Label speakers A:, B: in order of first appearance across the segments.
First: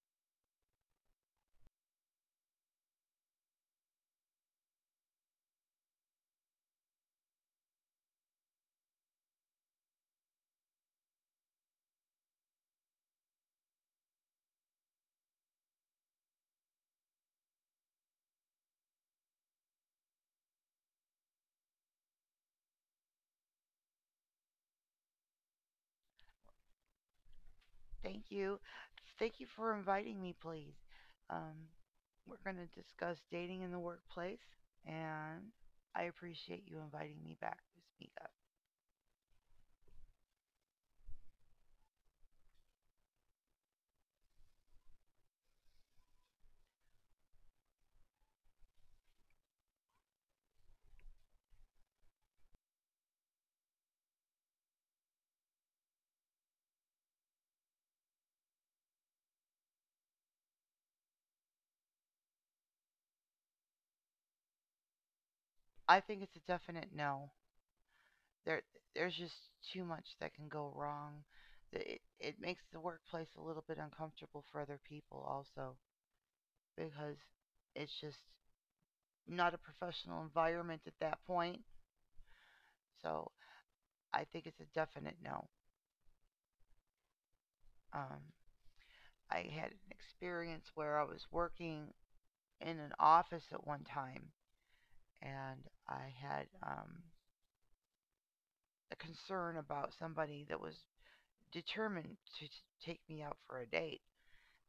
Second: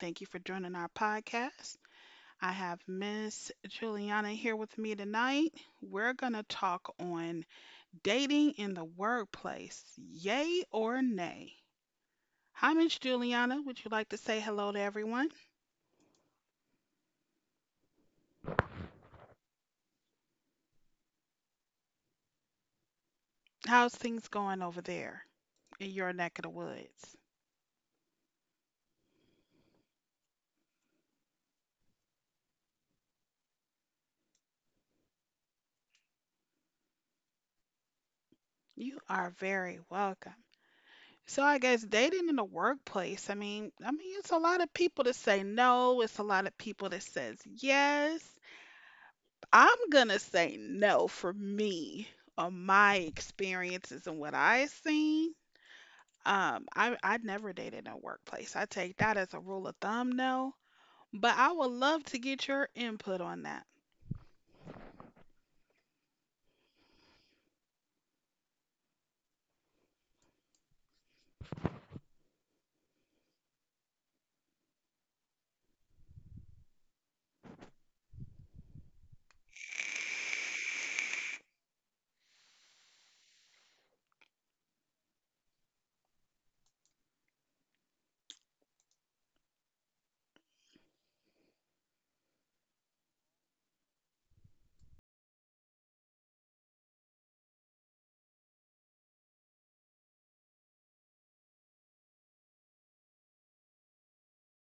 A: Thank you for joining our podcast. I have Miss Juliana here with me tonight. We're going to talk on dating in the workplace, yay or nay. Hi, Miss Juliana. Would you like to say hello to everyone? How's things going over there in your neck of the woods?
B: Thank you. Thank you for inviting me, please. Um, we're going to discuss dating in the workplace, and I appreciate you inviting me back to speak up.
A: You are very welcome. So I guess dating in the workplace, I mean, it's a lot of people that say no, it's a lot of people that says yes. I'm gonna say no for me on my experiences and what I've seen. I never dated in a workplace. I take that as a rule of thumb, no. But I would love to get your input on that.
B: I think it's a definite no. There, there's just too much that can go wrong. It makes the workplace a little bit uncomfortable for other people, also, because it's just not a professional environment at that point. So I think it's a definite no. Um, I had an experience where I was working in an office at one time and I had a concern about somebody that was determined to take me out for a date.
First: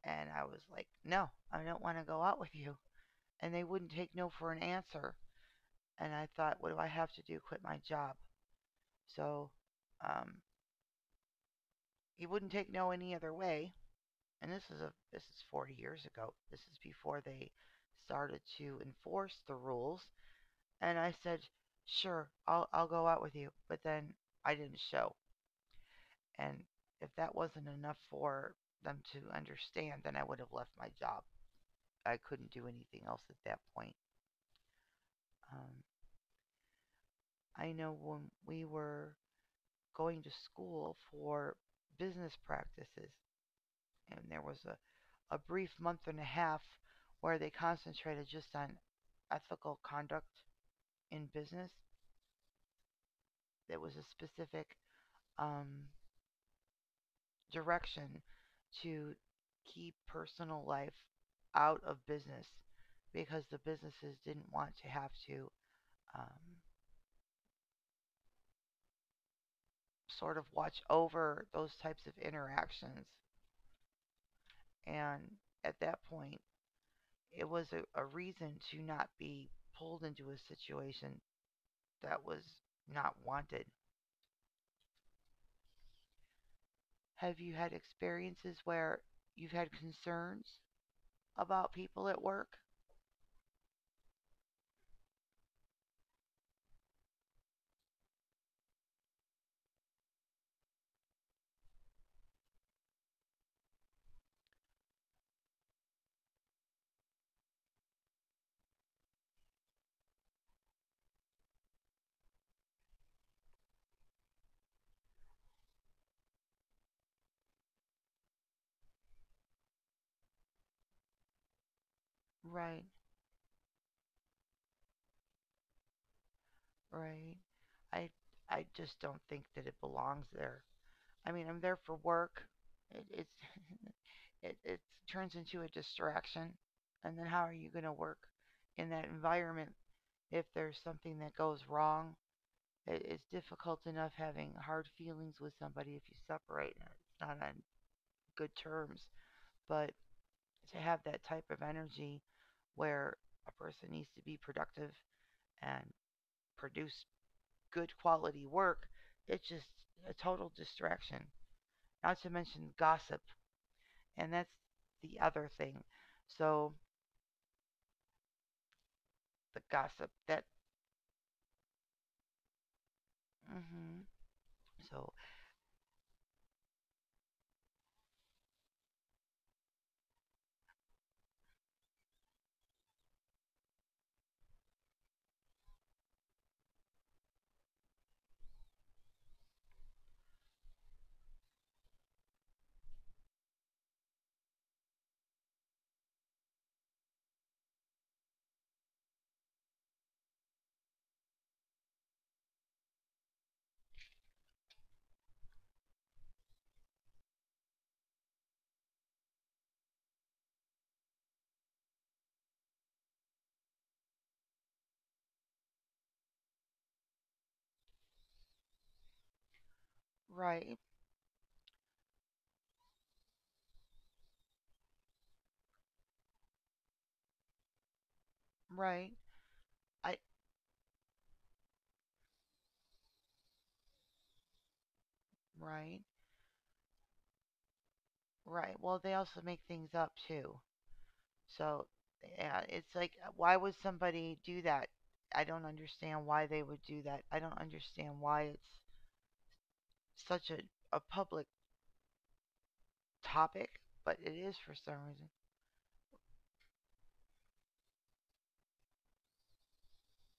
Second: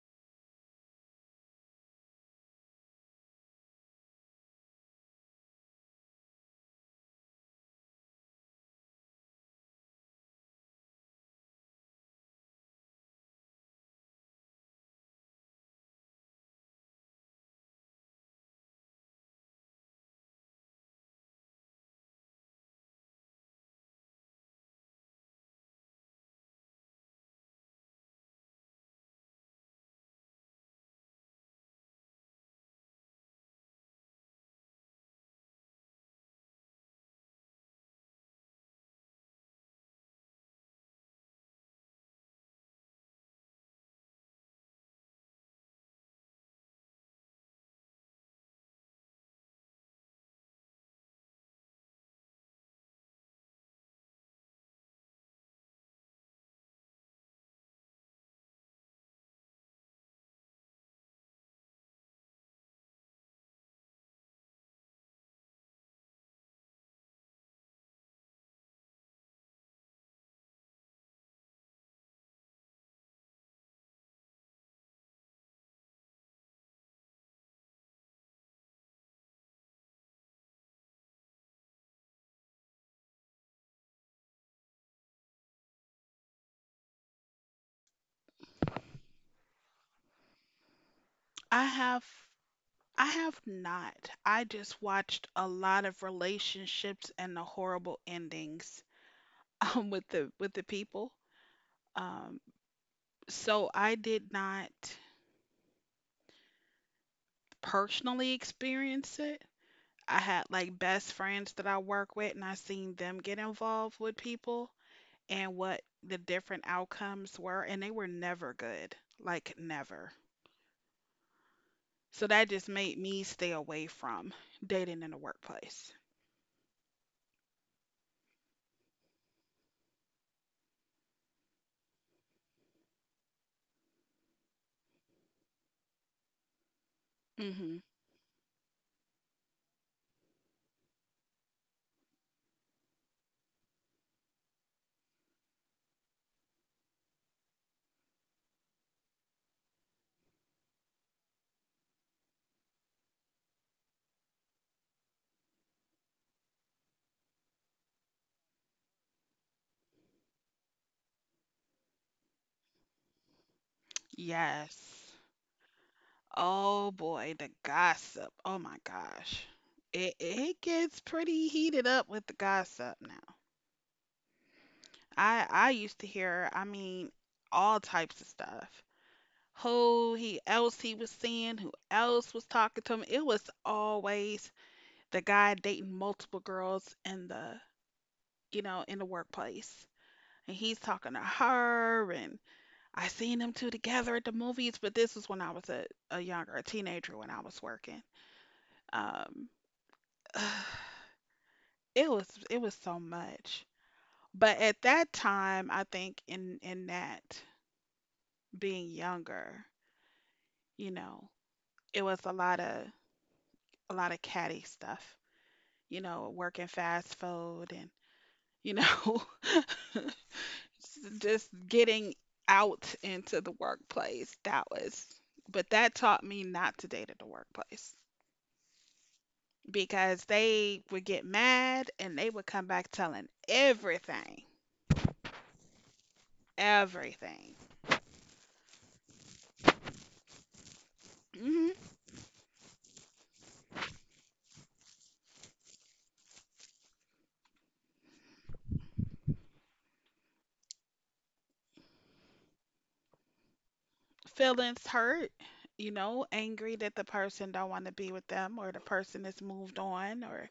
B: And I was like, no, I don't want to go out with you. And they wouldn't take no for an answer. And I thought, what do I have to do? Quit my job. So um, he wouldn't take no any other way. And this is 40 years ago. This is before they started to enforce the rules. And I said, sure, I'll go out with you. But then I didn't show. And if that wasn't enough for them to understand, then I would have left my job. I couldn't do anything else at that point. Um, I know when we were going to school for business practices, and there was a brief month and a half where they concentrated just on ethical conduct in business. There was a specific um, direction to keep personal life out of business because the businesses didn't want to have to um, sort of watch over those types of interactions. And at that point, it was a reason to not be pulled into a situation that was not wanted. Have you had experiences where you've had concerns
A: I
B: about
A: have
B: people at work?
A: I have not. I just watched a lot of relationships and the horrible endings with the people. Um, so I did not personally experience it. I had like best friends that I work with, and I seen them get involved with people and what the different outcomes were, and they were never good, like never. So that just
B: Right.
A: made me stay away from dating in the workplace.
B: Right? I I just don't think that it belongs there. I mean, I'm there for work. It's it turns into a distraction. And then how are you
A: Hmm.
B: going to work in that environment if there's something that goes wrong? It's difficult enough having hard feelings with somebody if you separate it's not on good terms. But to have that type of energy where a person needs to be productive and produce good quality work, it's just a total distraction. Not to mention gossip, and that's
A: Yes.
B: the other thing. So
A: Oh boy, the gossip. Oh my gosh.
B: the
A: It
B: gossip
A: it gets pretty heated up with the gossip now.
B: hmm so
A: I used to hear, I mean, all types of stuff. Who he else he was seeing, who else was talking to him. It was always the guy dating multiple girls in the workplace. And he's talking to her, and I seen them two together at the movies. But this was when I was a teenager when I was working. Um, it was so much. But at that time, I think in that being younger, you know, it was a lot of catty stuff, you know, working fast food and, you know,
B: right,
A: just getting out into the workplace. But that taught me not to date at the workplace
B: right,
A: because
B: I
A: they would get mad and they would come back telling everything,
B: right,
A: everything.
B: right. Well, they also make things up too.
A: Hmm.
B: So yeah, it's like why would somebody do that? I don't understand why they would do that. I don't understand why it's such a public topic, but it is for
A: Feelings
B: some
A: hurt,
B: reason,
A: you know, angry that the person don't want to be with them or the person has moved on or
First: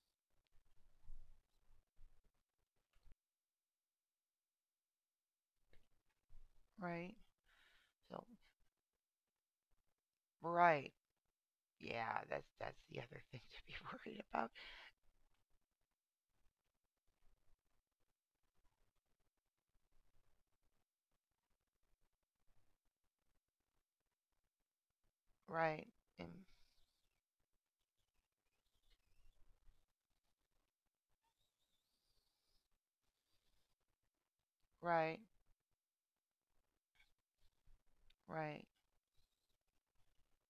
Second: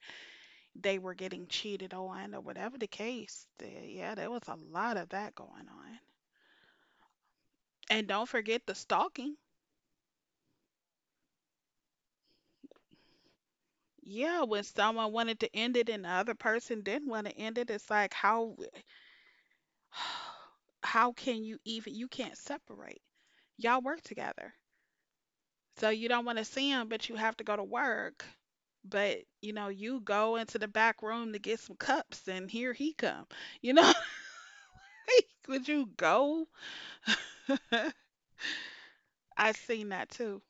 A: they were getting cheated on or whatever the case. Yeah, there was a lot of that going on.
B: right?
A: And
B: So
A: don't forget the stalking.
B: right, yeah, that's the other thing to be worried
A: Yeah,
B: about.
A: when someone wanted to end it and the other person didn't want to end it, it's like how how can you even you can't separate. Y'all work together.
B: Right.
A: So you don't
B: And
A: want to see him, but you have to go to work. But you go into the back room to get some cups and here he come. You know,
B: right,
A: would you go?
B: right,
A: I seen that too.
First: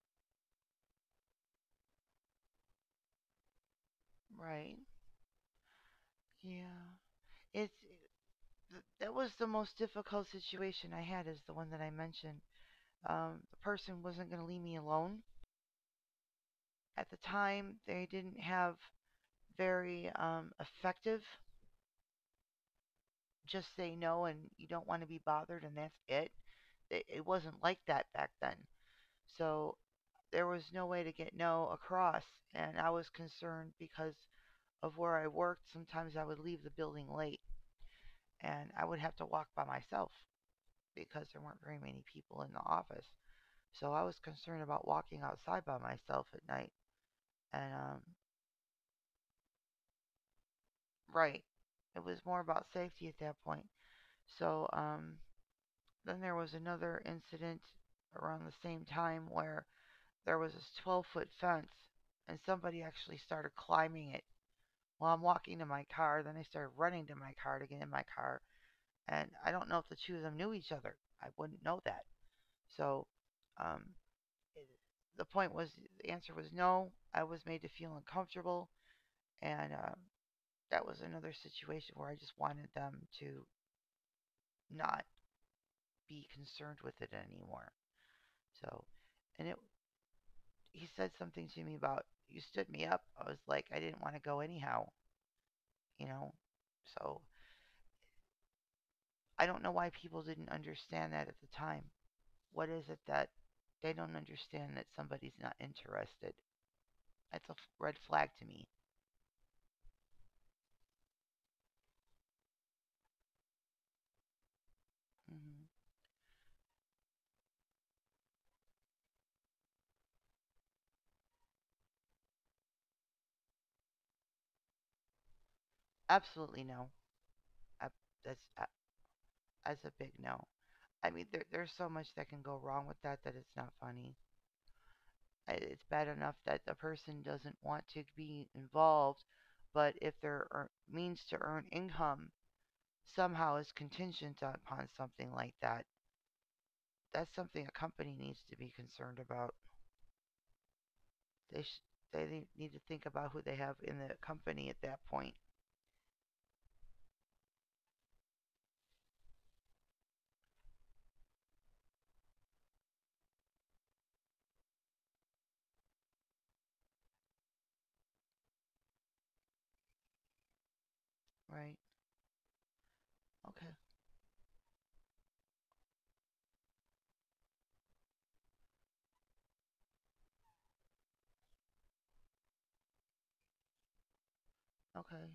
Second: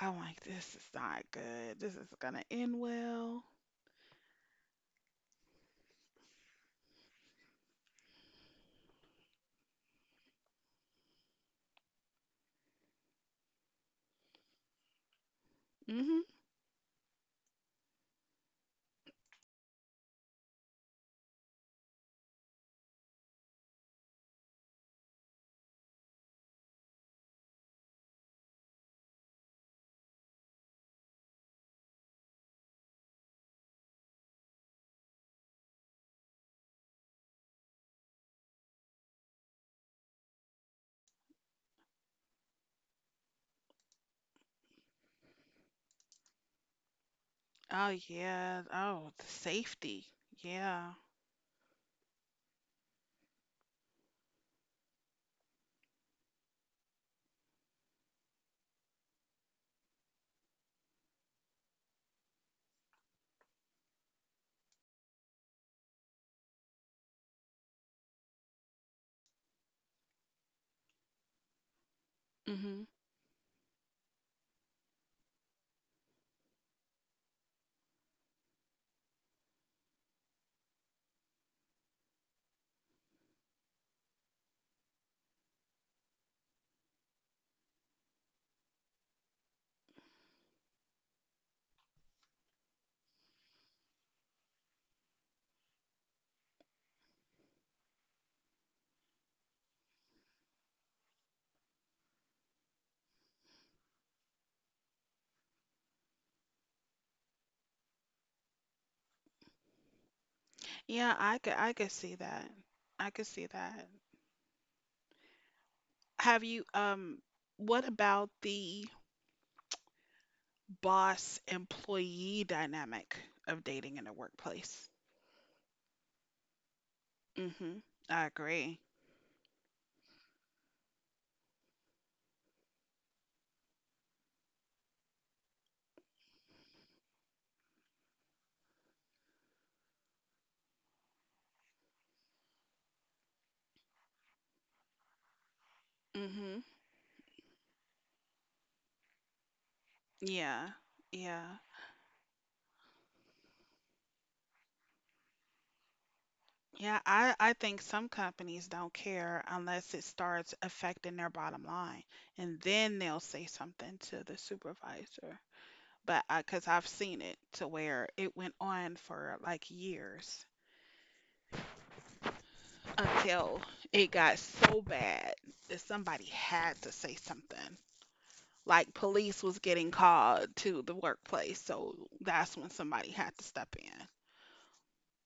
A: I'm like, this is not good. This is gonna end well.
B: right. Yeah. It's that was the most difficult situation I had is the one that I mentioned. The person wasn't going to leave me alone.
A: Hmm.
B: At the time, they didn't have very effective just say no and you don't want to be bothered and that's it. It wasn't like that back then. So there was no way to get no across and I was concerned because of where I worked, sometimes I would leave the building late and I would have to walk by myself because there weren't very many people in the office. So I was concerned about walking outside by myself at night. And,
A: Oh yeah. Oh, the safety. Yeah.
B: right, it was more about safety at that point. So, then there was another incident around the same time where there was this 12-foot fence and somebody actually started climbing it. Well, I'm walking to my car, then they started running to my car to get in my car and I don't know if the two of them knew each other. I wouldn't know that.
A: Hmm.
B: So, um, it, the point was the answer was no. I was made to feel uncomfortable, and that was another situation where I just wanted them to not be concerned with it anymore. So, and it he said something to me about you stood me up. I was like I didn't want to go anyhow, you know. So I don't know why people didn't understand that at the time. What is it that they don't understand that somebody's not interested? That's a red flag to me.
A: Yeah, I could see that. I could see that.
B: Hmm.
A: Have you What about the boss employee dynamic of dating in the workplace?
B: Absolutely no. I,
A: Hmm. I
B: that's
A: agree.
B: that's a big no. I mean, there's so much that can go wrong with that that it's not funny. I- It's bad enough that the person doesn't want to be involved, but if their means to earn income somehow is contingent upon something like that,
A: Hmm.
B: that's something a company needs to be concerned about.
A: Yeah. Yeah.
B: they sh- they need to think about who they have in the company at that point,
A: Yeah, I think some companies don't care unless it starts affecting their bottom line, and then they'll say something to the supervisor. But because I've seen it to where it went on for like years
B: right?
A: until
B: Okay,
A: it got so bad that somebody had to say something. Like police was getting called to the workplace, so that's when somebody had to step in.
B: okay,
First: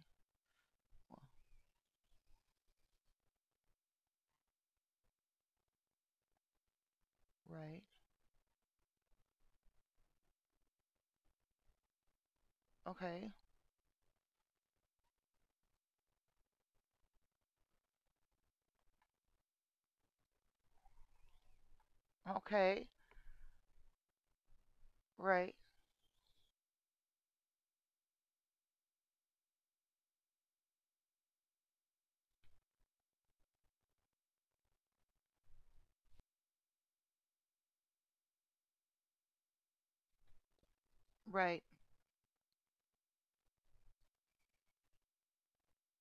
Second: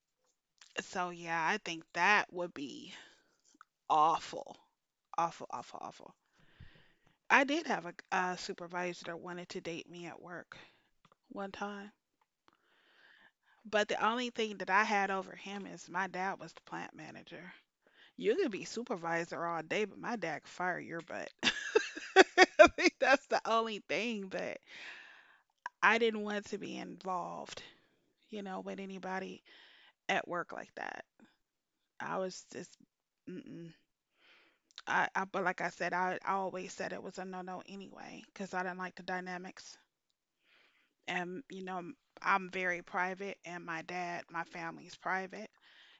A: So
B: well,
A: yeah, I think that would be awful, awful, awful, awful. I did
B: right,
A: have a supervisor that wanted to date me at work one time,
B: okay,
A: but the only thing that I had over him is my dad was the plant manager. You could be supervisor all day, but my dad could fire your butt. I
B: okay,
A: think that's the only thing, but
B: right,
A: I didn't want to be involved, you know, with anybody at work like that. I was just, mm-mm. But like I said, I always said it was a no-no anyway, because I didn't like the dynamics and
B: right,
A: I'm very private, and my dad, my family's private,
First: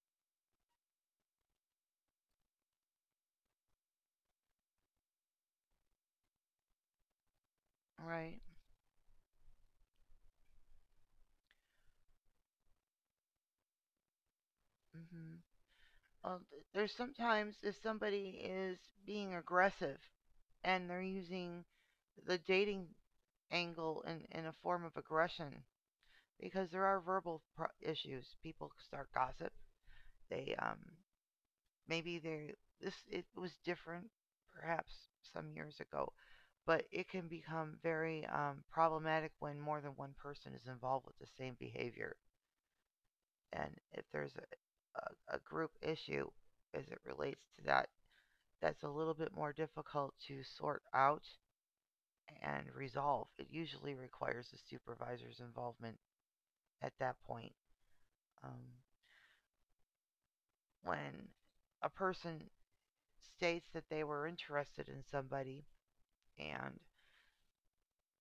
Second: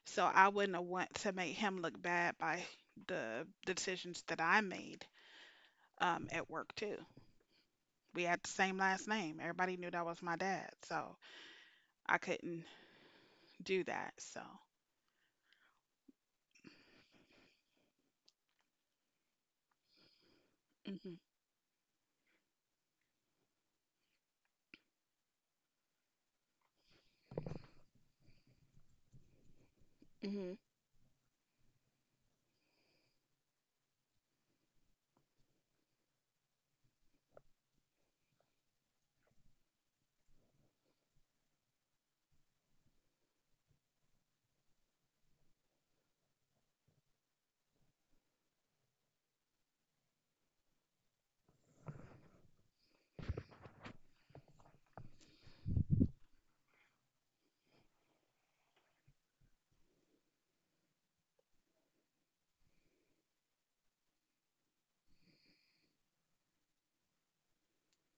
A: so I wouldn't have want to make him look bad by the decisions that I made at work too. We
B: right.
A: had the same last name. Everybody knew that was my dad, so I couldn't do that. So,
B: Hmm. There's sometimes if somebody is being aggressive and they're
A: hmm.
B: using the dating angle in a form of aggression because there are verbal issues. People start gossip. They
A: Mhm.
B: maybe there this it was different perhaps some years ago but it can become very problematic when more than one person is involved with the same behavior and if there's a group issue as it relates to that that's a little bit more difficult to sort out and resolve it usually requires the supervisor's involvement at that point um, when a person states that they were interested in somebody and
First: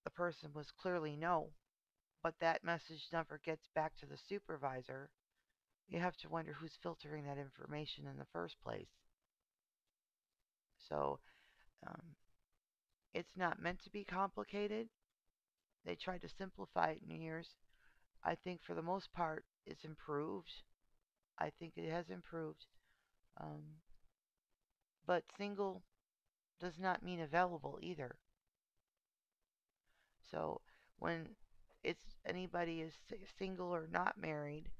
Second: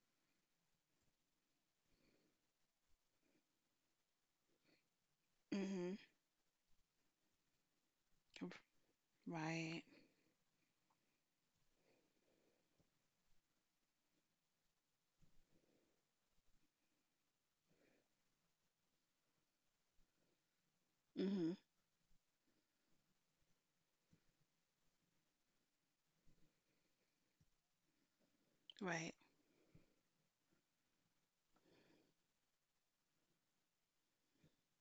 B: the person was clearly "No," but that message never gets back to the supervisor.
A: Mhm.
B: You have to wonder who's filtering that information in the first place.
A: Right.
B: So um, it's not meant to be complicated. They tried to simplify it in years. I think for the most part, it's improved. I
A: Mhm.
B: think it has improved. Um, but single does not mean available either.
A: Right.
B: So when it's anybody is si- single or not married,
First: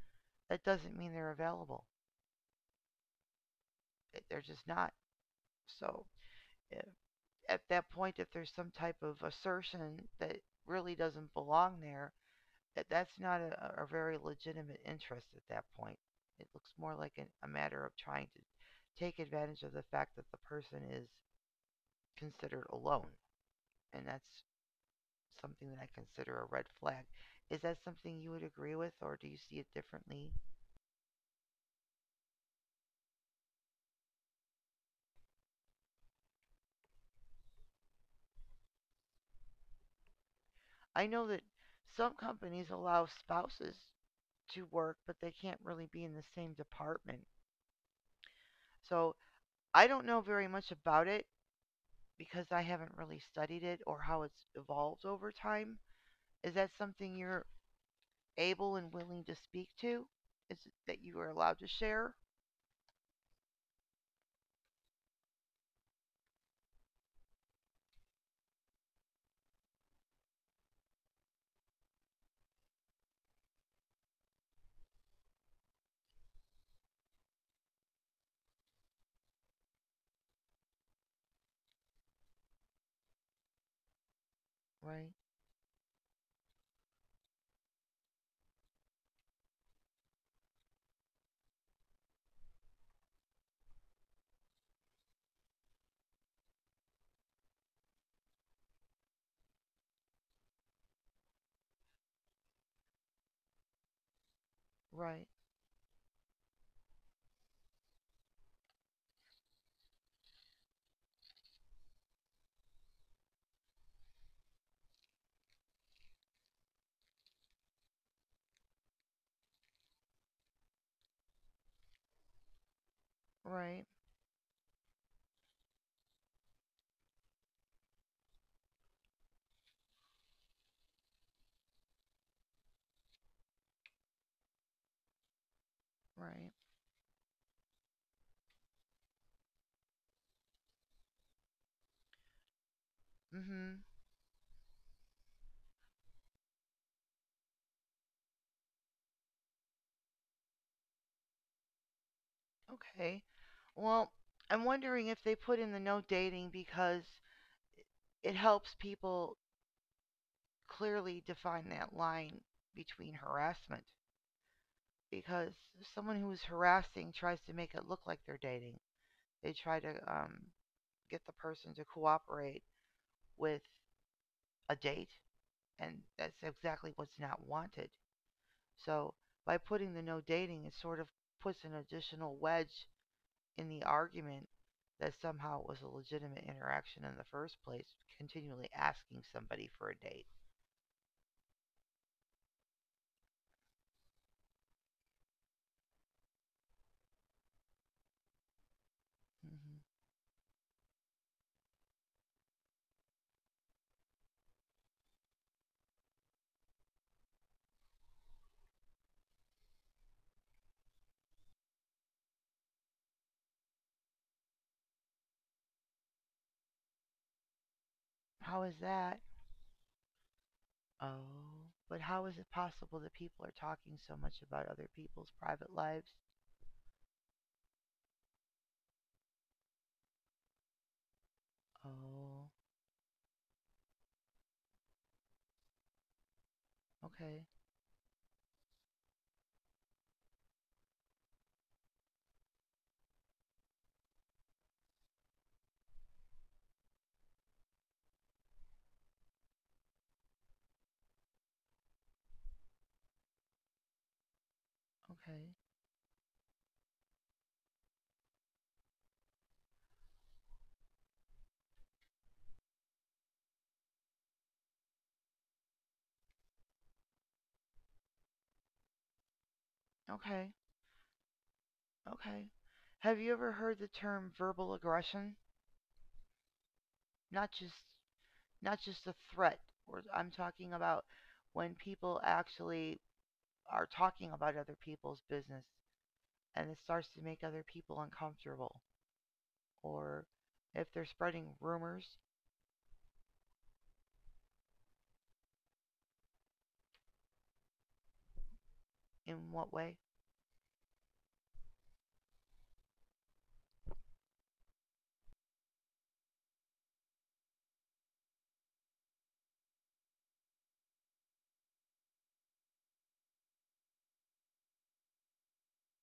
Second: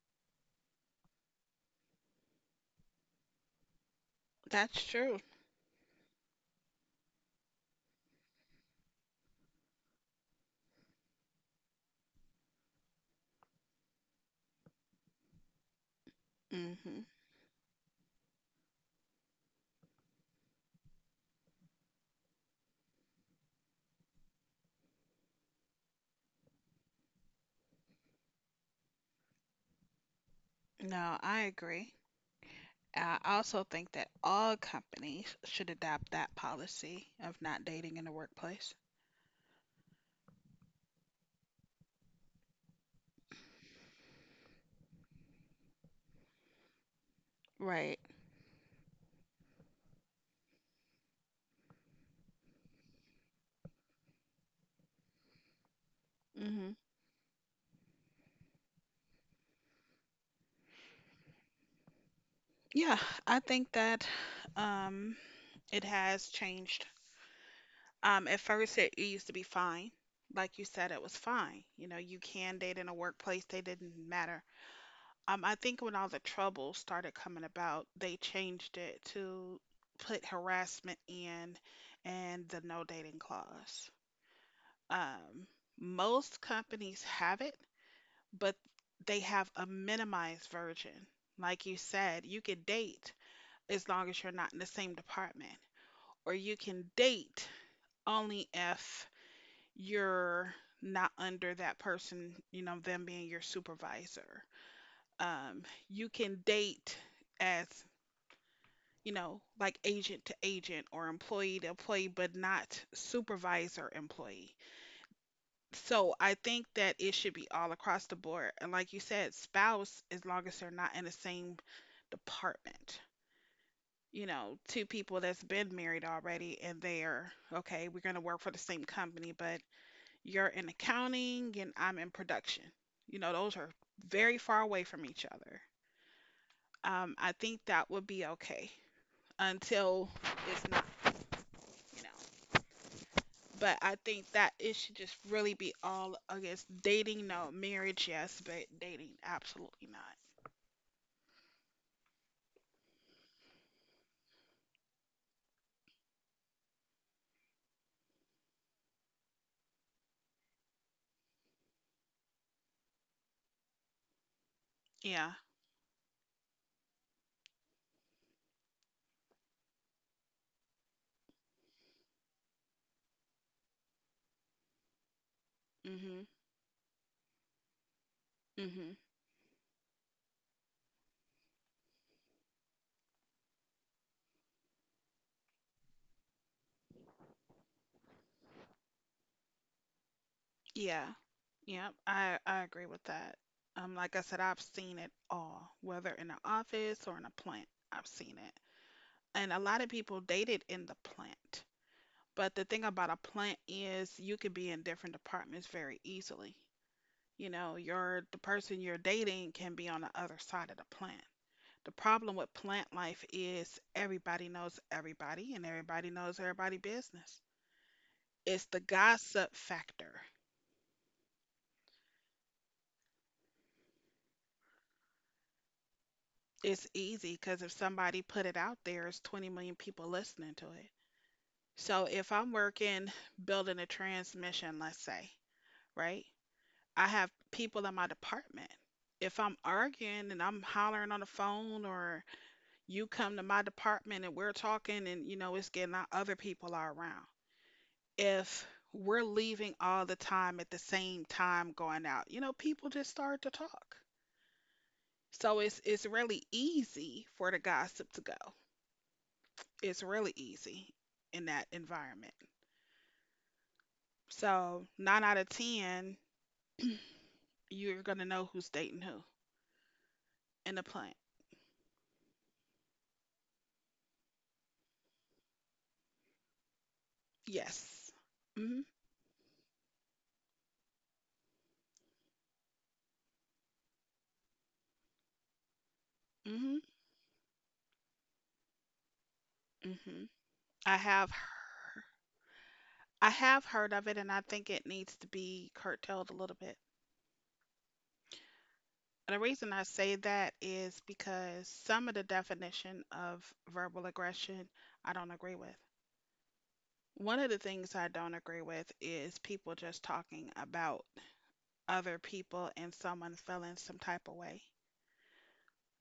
B: that doesn't mean they're available. They're just
A: That's
B: not.
A: true.
B: So if, at that point, if there's some type of assertion that really doesn't belong there, that that's not a very legitimate interest at that point. It looks more
A: Hmm.
B: like a matter of trying to take advantage of the fact that the person is considered alone, and that's something that I consider a red flag. Is that something you would agree with, or do you see it differently?
A: No, I agree. I also think that all companies should adopt that policy of not dating in the workplace.
B: I know that some companies allow spouses to work, but they can't really be in the same department.
A: Right.
B: So I don't know very much about it because I haven't really studied it or how it's evolved over time. Is that
A: Hmm.
B: something you're able and willing to speak to? Is it that you are allowed to share?
A: Yeah, I think that um, it has changed. At first, it used to be fine. Like you said, it was fine. You can date in a workplace, they didn't matter. I think when all the trouble started coming about, they changed it to put harassment in and the no dating clause.
B: Right,
A: Um, most companies have it, but they have a minimized version. Like you said, you can date as long as you're not in the same department, or you can date only if you're not under that person, them being your supervisor.
B: right,
A: Um, you can date as, like agent to agent or employee to employee, but not supervisor employee. So I think that it should be all across the board. And like you said, spouse, as long as they're not in the same department.
B: right,
A: Two people that's been married already and they're okay, we're gonna work for the same company, but you're in accounting and I'm in production. Those are very far away from each other.
B: right.
A: I think that would be okay until it's not, you know. But
B: Mhm.
A: I think that it should just really be all against dating. No, marriage, yes, but dating, absolutely not.
B: Okay. Well, I'm wondering if they put in the no dating because it helps people clearly define that line between harassment.
A: Yeah.
B: Because someone who is harassing tries to make it look like they're dating. They try to get the person to cooperate with a date, and
A: Mhm.
B: that's exactly what's not wanted.
A: Mhm.
B: So by putting the no dating, it sort of puts an additional wedge in the argument that somehow it was a legitimate interaction in the first place, continually asking somebody for a date.
A: Yeah. Yep. I agree with that. Like I said, I've seen it all, whether in an office or in a plant. I've seen it, and a
B: Mm-hmm.
A: lot of people dated in the plant. But the thing about a plant is you could be in different departments very easily. Your the person you're dating can be on the other side of the plant. The problem with plant life is everybody knows everybody and everybody knows everybody business. It's
B: How
A: the
B: is that?
A: gossip factor.
B: Oh, but how is it possible that people are talking so much about other people's private lives?
A: It's easy because if somebody put it out there, it's 20 million people listening to it. So if I'm
B: Oh,
A: working building a transmission, let's say, right? I have
B: okay,
A: people in my department. If I'm arguing and I'm hollering on the phone or you come to my department and we're talking and you know it's getting out, other people are around. If we're leaving all the time at the same time going out, you know, people just start to talk.
B: okay,
A: So it's really easy for the gossip to go. It's really easy in that environment. So nine out of ten, you're gonna know who's dating who
B: okay.
A: in the plant.
B: Okay. Have you ever heard the term verbal aggression? Not just
A: Yes.
B: Not
A: Mhm.
B: just a threat, or I'm talking about when people actually are talking about other people's business and
A: Mhm.
B: it starts to make other people uncomfortable
A: Mhm.
B: or if
A: I
B: they're
A: have
B: spreading
A: heard,
B: rumors
A: I have heard of it, and I think it needs to be curtailed a little bit. The
B: in
A: reason
B: what
A: I
B: way?
A: say that is because some of the definition of verbal aggression I don't agree with. One of the things I don't agree with is people just talking about other people and someone feeling some type of way.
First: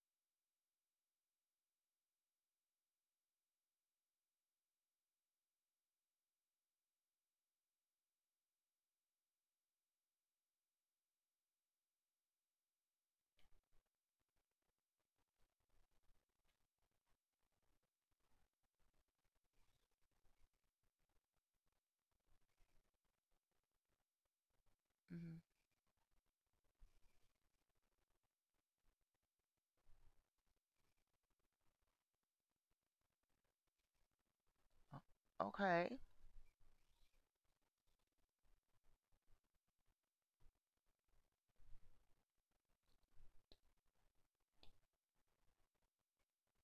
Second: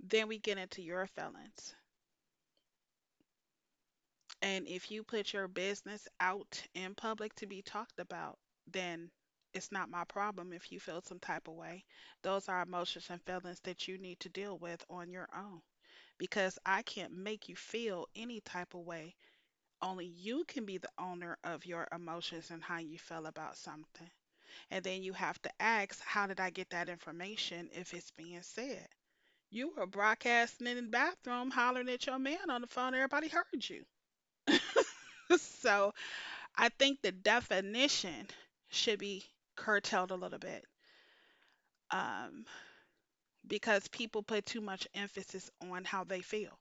A: Then we get into your feelings. And if you put your business out in public to be talked about, then it's not my problem if you feel some type of way. Those are emotions and feelings that you need to deal with on your own, because I can't make you feel any type of way. Only you can be the owner of your emotions and how you feel about something. And then you
B: Mhm.
A: have to ask, how did I get that information if it's being said? You were broadcasting in the bathroom hollering at your man on the phone, everybody heard you.
B: O-
A: So
B: Okay.
A: I think the definition should be curtailed a little bit, um, because people put too much emphasis on how they feel.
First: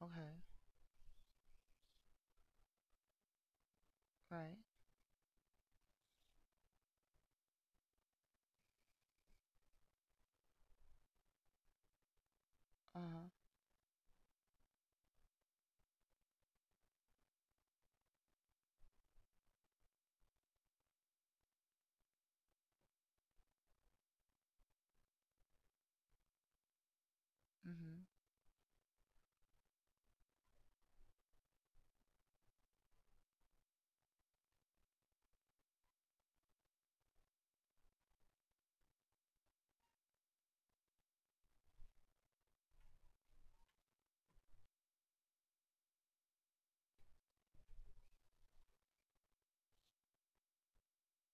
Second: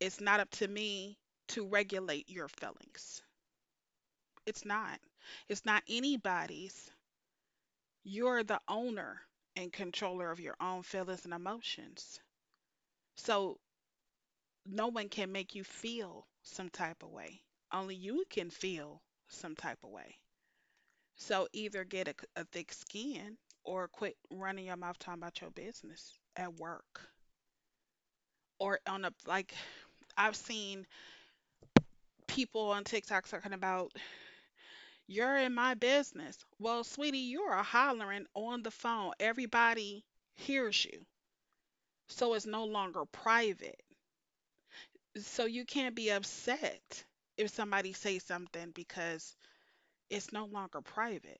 A: It's
B: Okay.
A: not up to me to regulate your feelings.
B: Right.
A: It's not. It's not anybody's. You're the owner and controller of your own feelings and emotions.
B: Uh-huh.
A: So no one can make you feel some type of way. Only you can feel some type of way. So either get a thick skin or quit running your mouth talking about your business at work
B: Mhm.
A: or on a like I've seen people on TikTok talking about. You're in my business. Well, sweetie, you are hollering on the phone. Everybody hears you. So it's no longer private. So you can't be upset if somebody says something because it's no longer private,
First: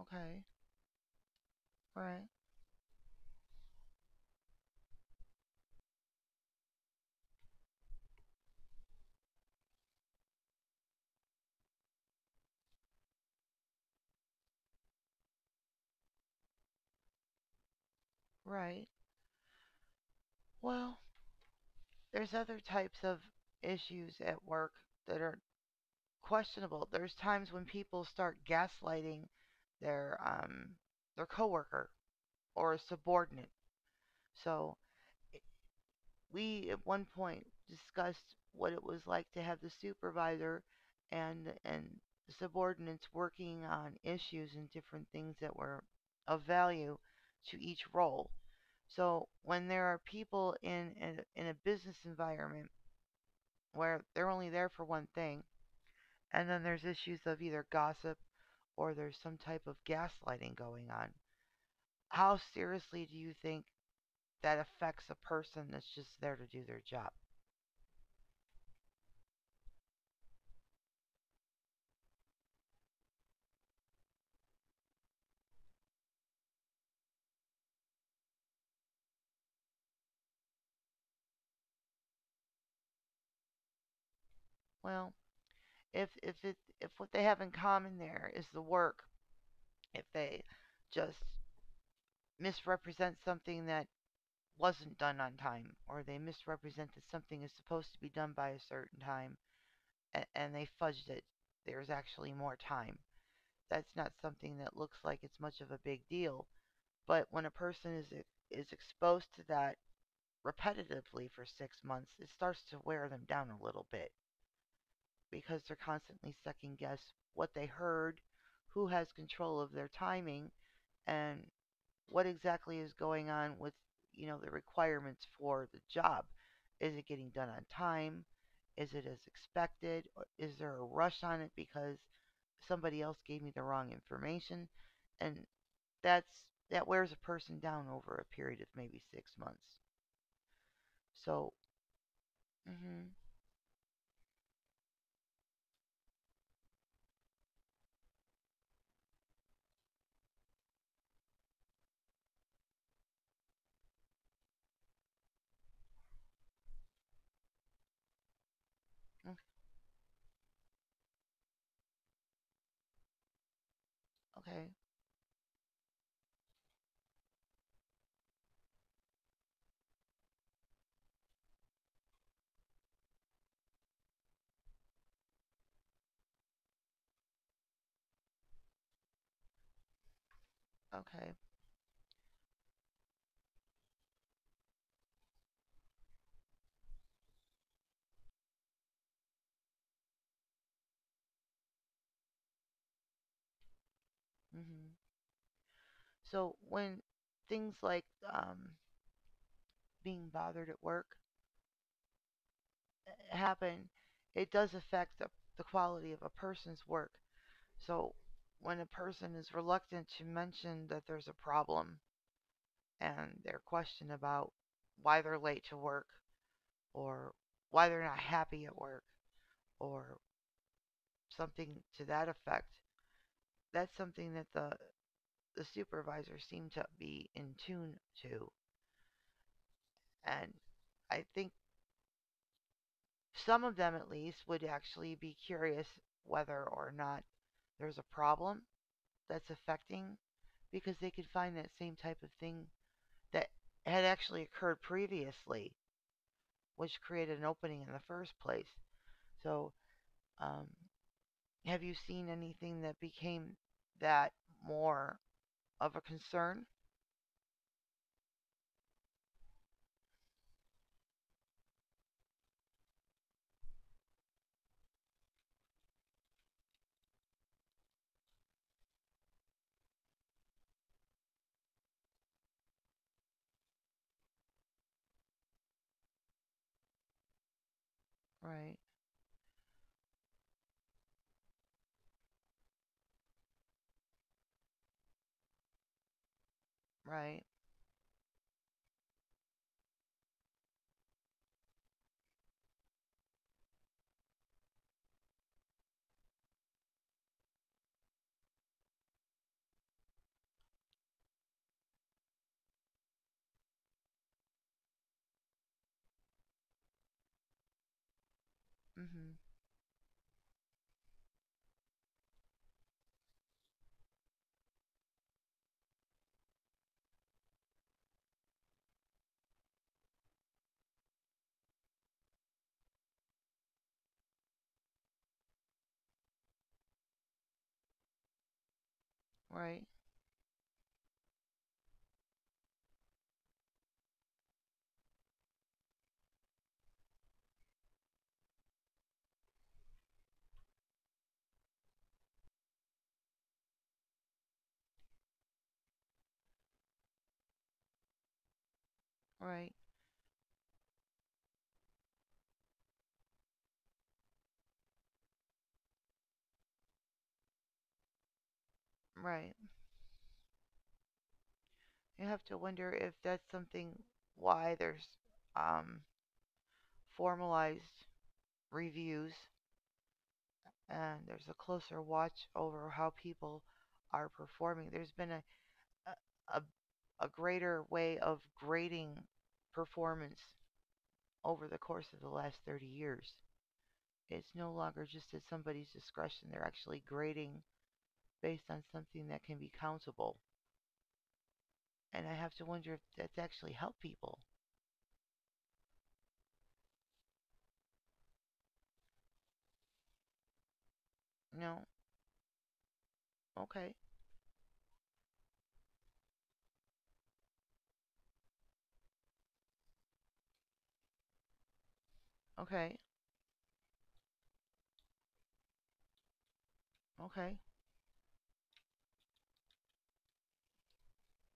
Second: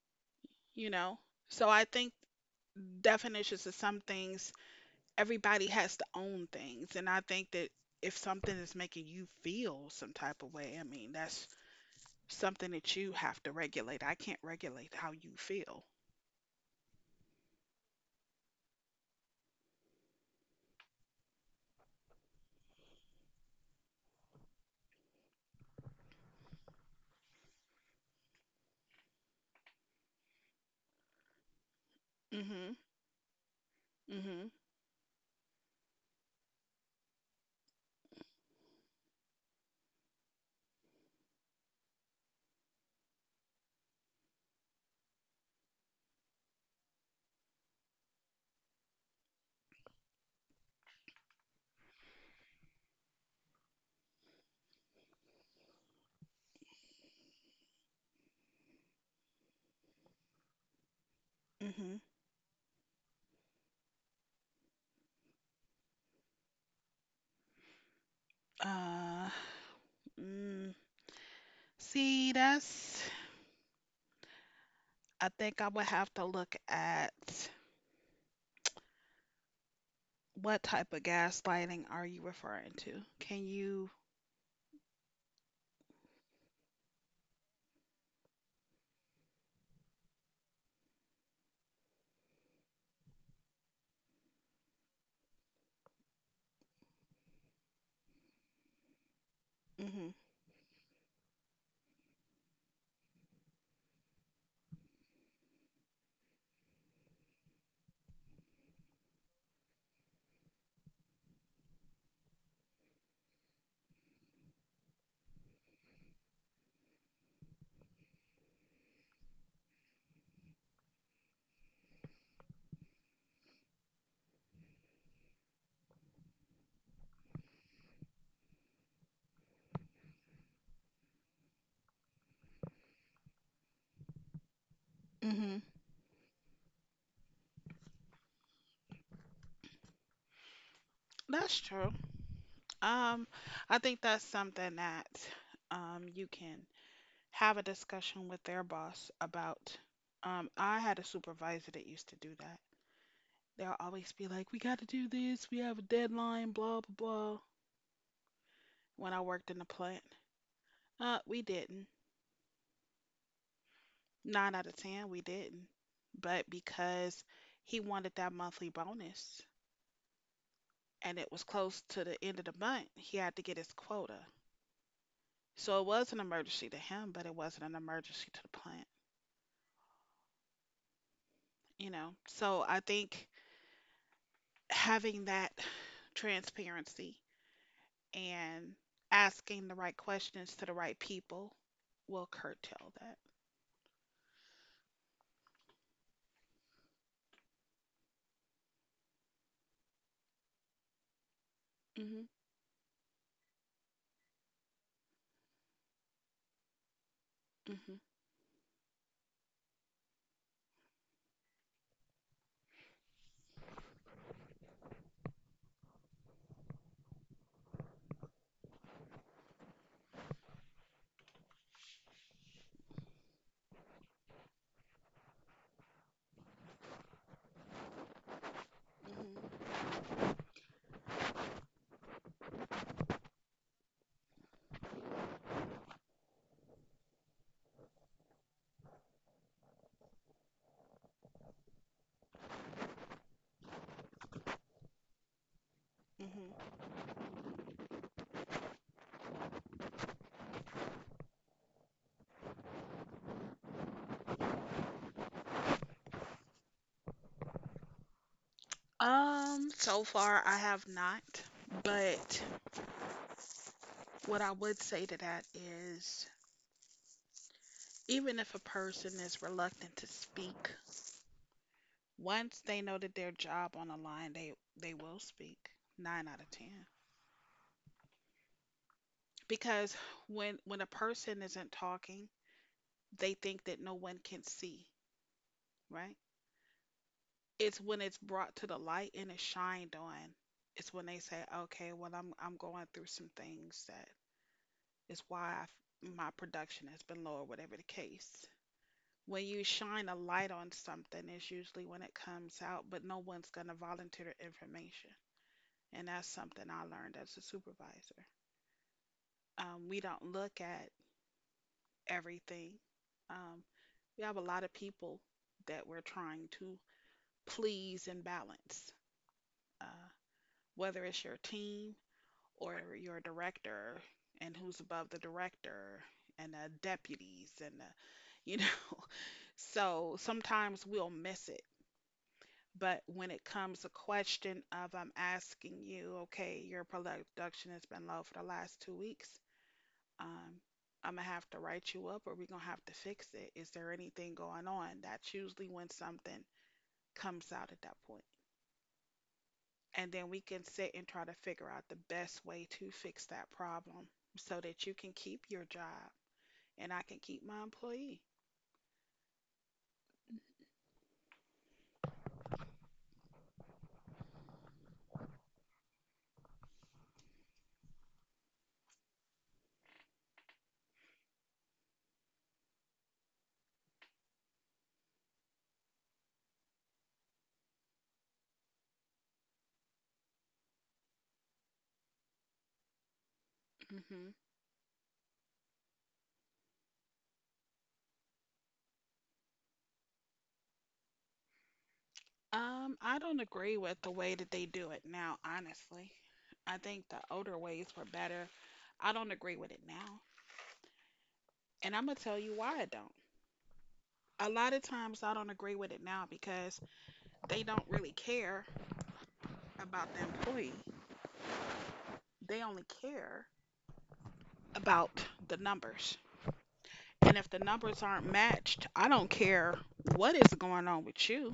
B: Okay.
A: you know? So I think
B: Right.
A: definitions of some things, everybody has to own things. And I think that if something is making you feel some type of way, I mean, that's something that you have to regulate. I can't regulate how you feel.
B: Right. Well, there's other types of issues at work that are questionable. There's times when people start gaslighting their um their coworker
A: Mm hmm
B: or a subordinate.
A: mm hmm
B: So we at one point discussed what it was like to have the supervisor and the subordinates working on issues and different things that were of value to each role. So when there are people in in a business environment where they're only there for one thing, and then there's issues of either gossip or there's some type of gaslighting going on.
A: Mm-hmm.
B: How seriously do you think that affects a person that's just there to do their job?
A: Uh, mm, see, that's. I think I would have to look at what type of gaslighting are you referring to? Can you?
B: Well, if it if what they have in common there is the work, if they just misrepresent something that wasn't done on time, or they misrepresent that something is supposed to be done by a certain time
A: Mm-hmm.
B: and they fudged it, there's actually more time. That's not something that looks like it's much of a big deal, but when a person is exposed to that repetitively for 6 months, it starts to wear them down a little bit because they're constantly second guess what they heard, who has control of their timing, and what exactly is going on with the requirements for the job. Is it getting done on time? Is it as expected? Is there a rush on it because somebody else gave me the wrong information? And
A: Mm-hmm.
B: that's that wears a person down over a period of maybe 6 months. So,
A: That's true.
B: hmm
A: Um, I think that's something that you can have a discussion with their boss about. I had a supervisor that used to do that. They'll always be like, "We got to do this. We have a deadline." Blah blah blah. When I worked in the plant, we didn't. Nine out
B: okay.
A: of ten, we didn't. But because he wanted that monthly bonus and it was close to the end of the month, he had to get his quota. So it was an emergency to him, but it wasn't an emergency to the plant,
B: Okay.
A: you know? So I think having that transparency and asking the right questions to the right people will curtail that.
B: Hmm. So when things like um, being bothered at work
A: Hmm.
B: happen, it does affect the quality of a person's work.
A: Hmm.
B: So when a person is reluctant to mention that there's a problem and they're questioned about why they're late to work or why they're not happy at work or something to that effect, that's something that the supervisors seem to be in tune to.
A: Hmm.
B: And I think some of them, at least, would actually be curious whether or not there's a problem that's affecting because they could find that same type of thing that had actually occurred previously,
A: Hmm.
B: which created an opening in the first place. So, um, have you seen anything that became that more of a concern?
A: So far I have not, but what I would say to that is even if a person is reluctant to speak, once they know that their job on the line, they will speak. 9 out of 10.
B: Right,
A: Because when a person isn't talking, they think that no one can see, right?
B: right,
A: It's when it's brought to the light and it's shined on. It's when they say, "Okay, well I'm going through some things that is why I've, my production has been low or whatever the case." When you shine a light on something is usually when it comes out, but no one's going to volunteer the information. And that's something I learned as a supervisor.
B: hmm,
A: We don't look at everything. Um, we have a lot of people that we're trying to please and balance, uh, whether it's your team or your director and who's above the director and the deputies and the, you know.
B: right,
A: So sometimes we'll miss it. But when it comes a question of I'm asking you, okay, your production has been low for the last 2 weeks. Um, I'm gonna have to write you up, or we're gonna have to fix it. Is there anything going on? That's usually when something comes out at that point.
B: right,
A: And then we can sit and try to figure out the best way to fix that problem so that you can keep your job and I can keep my employee.
B: right. You have to wonder if that's something why there's, um, formalized reviews and there's a closer watch over how people are performing. There's been a, a greater way of grading performance over the course of the last 30 years.
A: Hmm.
B: It's no longer just at somebody's discretion, they're actually grading based on something that can be countable. And I have to wonder if
A: I
B: that's
A: don't
B: actually
A: agree
B: helped
A: with the way
B: people.
A: that they do it now, honestly. I think the older ways were better. I don't agree with it now.
B: No,
A: And I'm gonna tell you why I don't.
B: okay,
A: A lot of times I don't agree with it now because they don't really care about the employee. They only
B: okay,
A: care about the numbers. And if
B: okay,
A: the numbers aren't matched, I don't care what is going on with you.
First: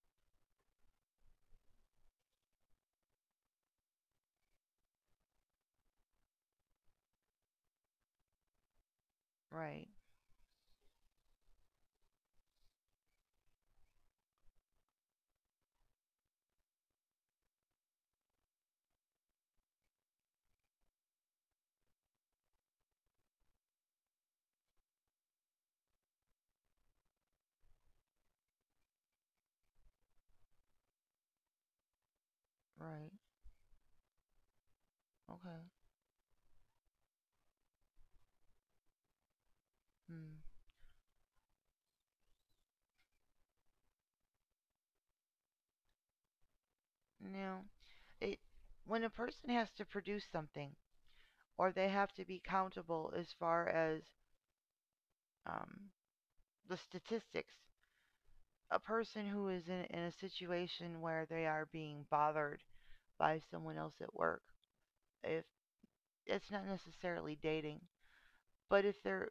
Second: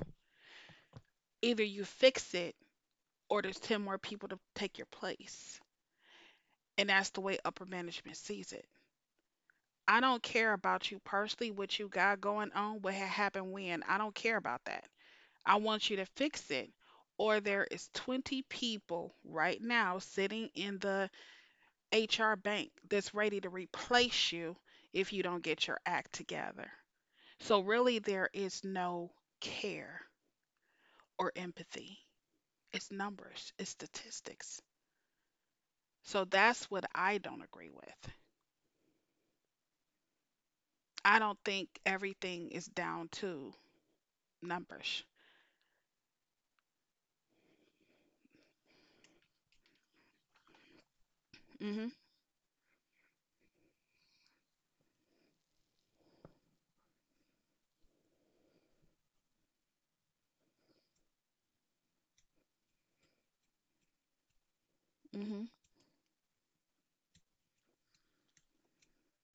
A: Either you fix it or there's 10 more people to take your place. And that's the way upper management sees it.
B: right,
A: I don't care about you personally, what you got going on, what had happened when. I don't care about that. I want you to fix it. Or there is 20 people right now sitting in the HR bank that's ready to replace you if you don't get your act together. So really there is no care or empathy. It's
B: right,
A: numbers, it's statistics.
B: okay.
A: So that's what I don't agree with.
B: Hmm.
A: I don't think everything is down to numbers.
B: No, it when a person has to produce something or
A: Mm-hmm.
B: they have to be countable as far as, um, the statistics. A person who is in a situation where they are being bothered by someone else at work,
A: Mm.
B: if
A: Mhm.
B: it's not necessarily dating, but if they're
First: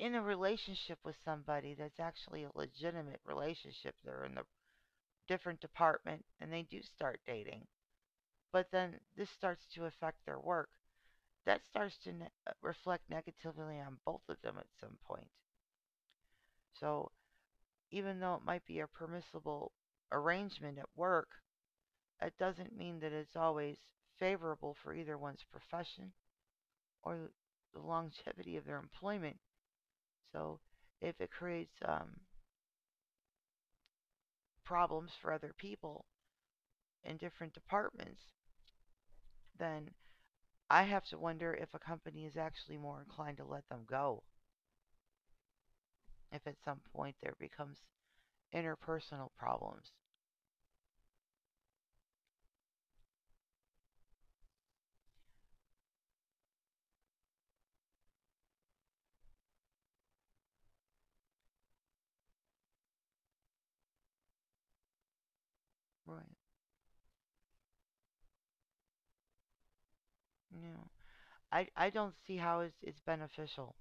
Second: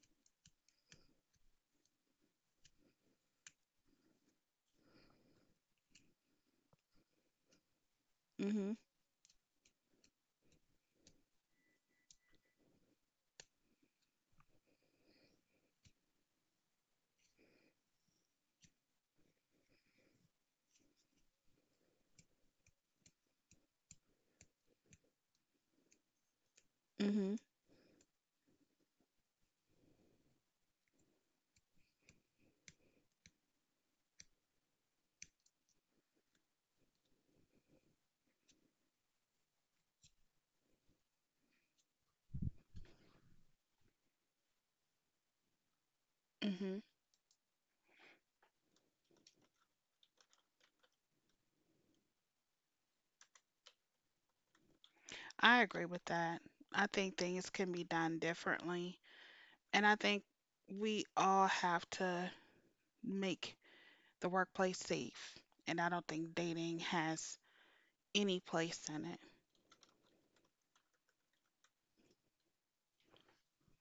B: in a relationship with somebody that's actually a legitimate relationship, they're in a different department and they do start dating, but
A: Mm-hmm.
B: then this starts to affect their work, that starts to reflect negatively on both of them at some point. So even though it might be a permissible arrangement at work, it doesn't mean that it's always favorable for either one's profession or
A: Mm-hmm.
B: the longevity of their employment. So if it creates, problems for other people in different departments, then I have to wonder if a company is actually more inclined to let them go if at
A: Mm-hmm.
B: some point there becomes interpersonal problems.
A: I agree with that. I think things can be done differently. And I think we all have to make the workplace safe. And I don't
B: Right.
A: think dating has any place in it.
B: Yeah. I don't see how it's beneficial.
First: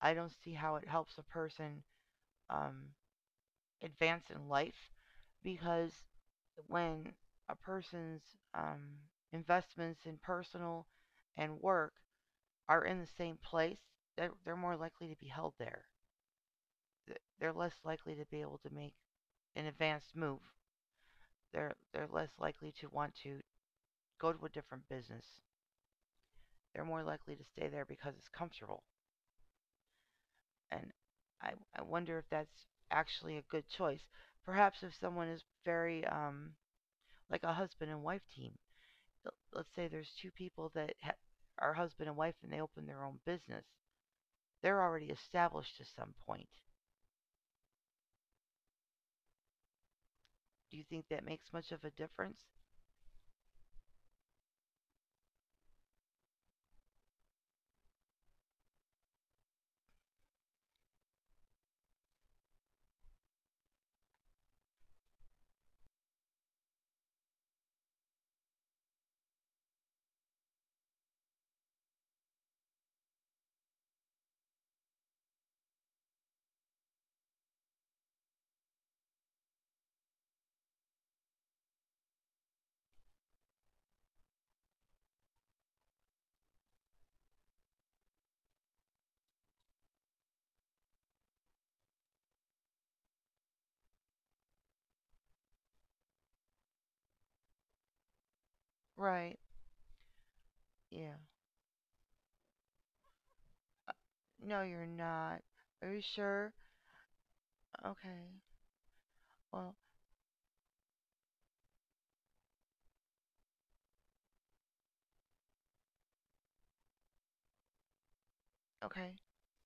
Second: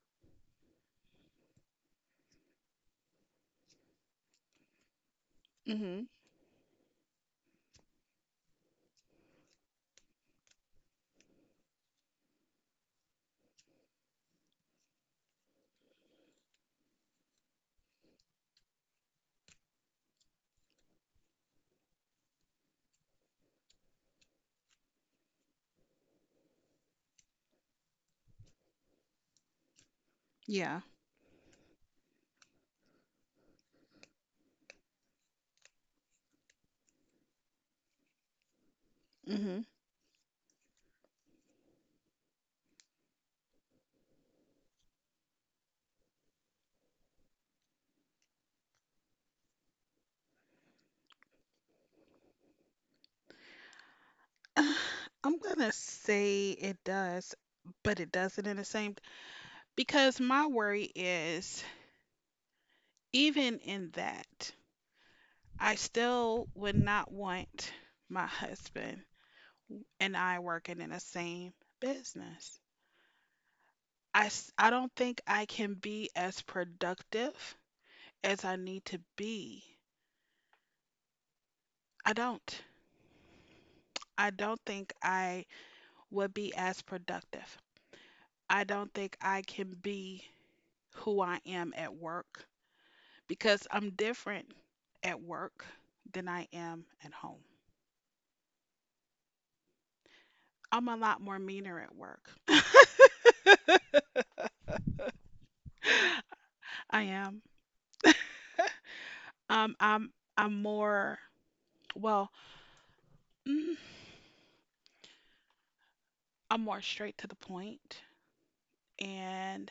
B: I don't see how it helps a person, um, advance in life because
A: Mm-hmm.
B: when a person's, um, investments in personal and work are in the same place, they're more likely to be held there. They're less likely to be able to make an advanced move. They're less likely to want to go to a different business. They're more likely to stay there because it's comfortable.
A: Yeah.
B: And I, I wonder if that's actually a good choice. Perhaps if someone is very, like a husband and wife team,
A: Mm-hmm.
B: let's say there's two people that ha- are husband and wife and they open their own business, they're already established to some point. Do you think that makes much of a difference?
A: I'm gonna say it does, but it doesn't in the same because my worry is even in that, I still would not want my husband and I working in the same business. I don't think I can be as productive as I need to be. I don't. I don't think I would be as productive. I don't think I can be who I am at work because I'm different at work than I am at home.
B: Right.
A: I'm a lot
B: Yeah.
A: more meaner at work.
B: No, you're not. Are you sure?
A: I am.
B: Okay. Well,
A: I'm more Well, mm, I'm more straight to the point.
B: okay.
A: And